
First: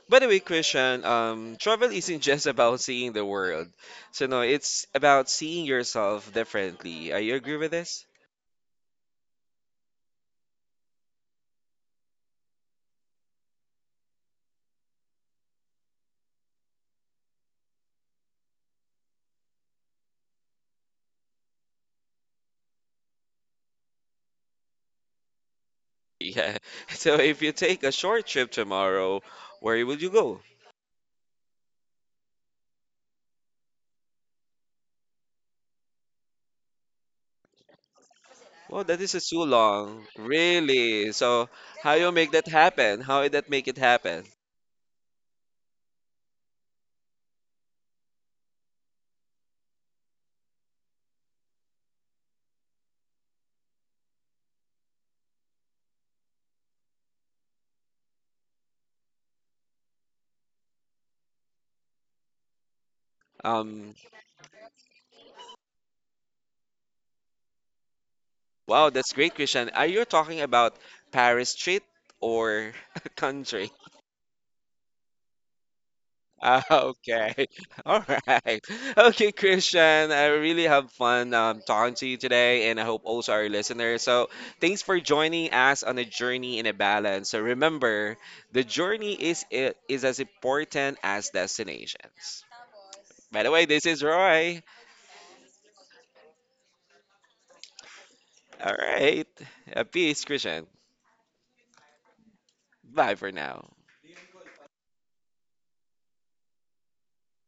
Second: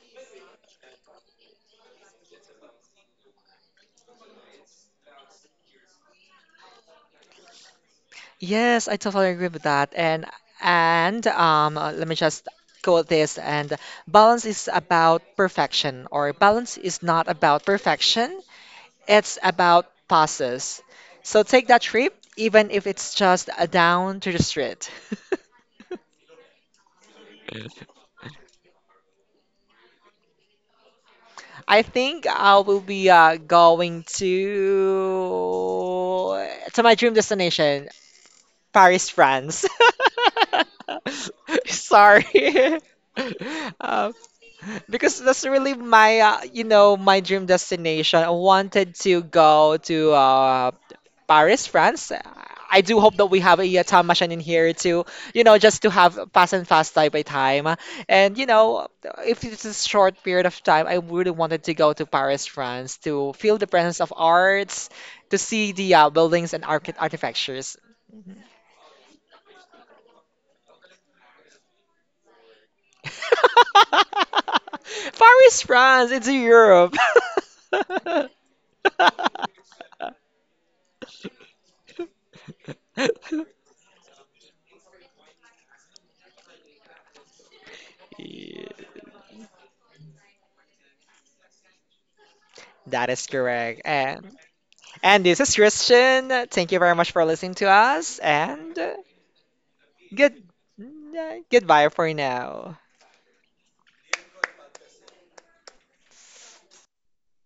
A: by the way, Christian, um, travel isn't *laughs* just about seeing the world. So no, it's about seeing yourself differently. Are you agree with this?
B: Yes, I totally agree with that. And and um, uh, let me just quote this. And balance is about perfection, or balance is not about perfection. It's about passes. So take that trip, even if it's just a down to the street. *laughs*
A: Yeah. *laughs* So if you take a short trip tomorrow, where would you go?
B: I think I will be uh, going to to my dream destination
A: Well, that
B: Paris,
A: is too
B: France.
A: long. Really? So
B: *laughs*
A: how you make that
B: Sorry. *laughs*
A: happen? How did that make it
B: Um,
A: happen?
B: because that's really my, uh, you know, my dream destination. I wanted to go to uh, Paris, France. I do hope that we have a, uh, time machine in here to, you know, just to have pass and fast time by time. And, you know, if it's a short period of time, I really wanted to go to Paris, France to feel the
A: Um,
B: presence of arts, to see the uh, buildings and archi- architectures.
A: wow, that's great, Christian. Are you talking about Paris street or *laughs* country?
B: *laughs* Paris, France. It's in
A: Ah, *laughs*
B: Europe.
A: okay. *laughs* All
B: *laughs*
A: right. Okay, Christian, I really have fun um, talking to you today, and I hope also our listeners. So, thanks for joining us on a journey in a balance. So, remember, the
B: Yeah.
A: journey is i- is as important as destinations.
B: That is
A: By the way,
B: correct.
A: this is
B: And
A: Roy.
B: and this is Christian. Thank you very much for listening to us.
A: All
B: And
A: right. Uh, peace,
B: good.
A: Christian.
B: Mm, yeah, goodbye for now.
A: Bye for now.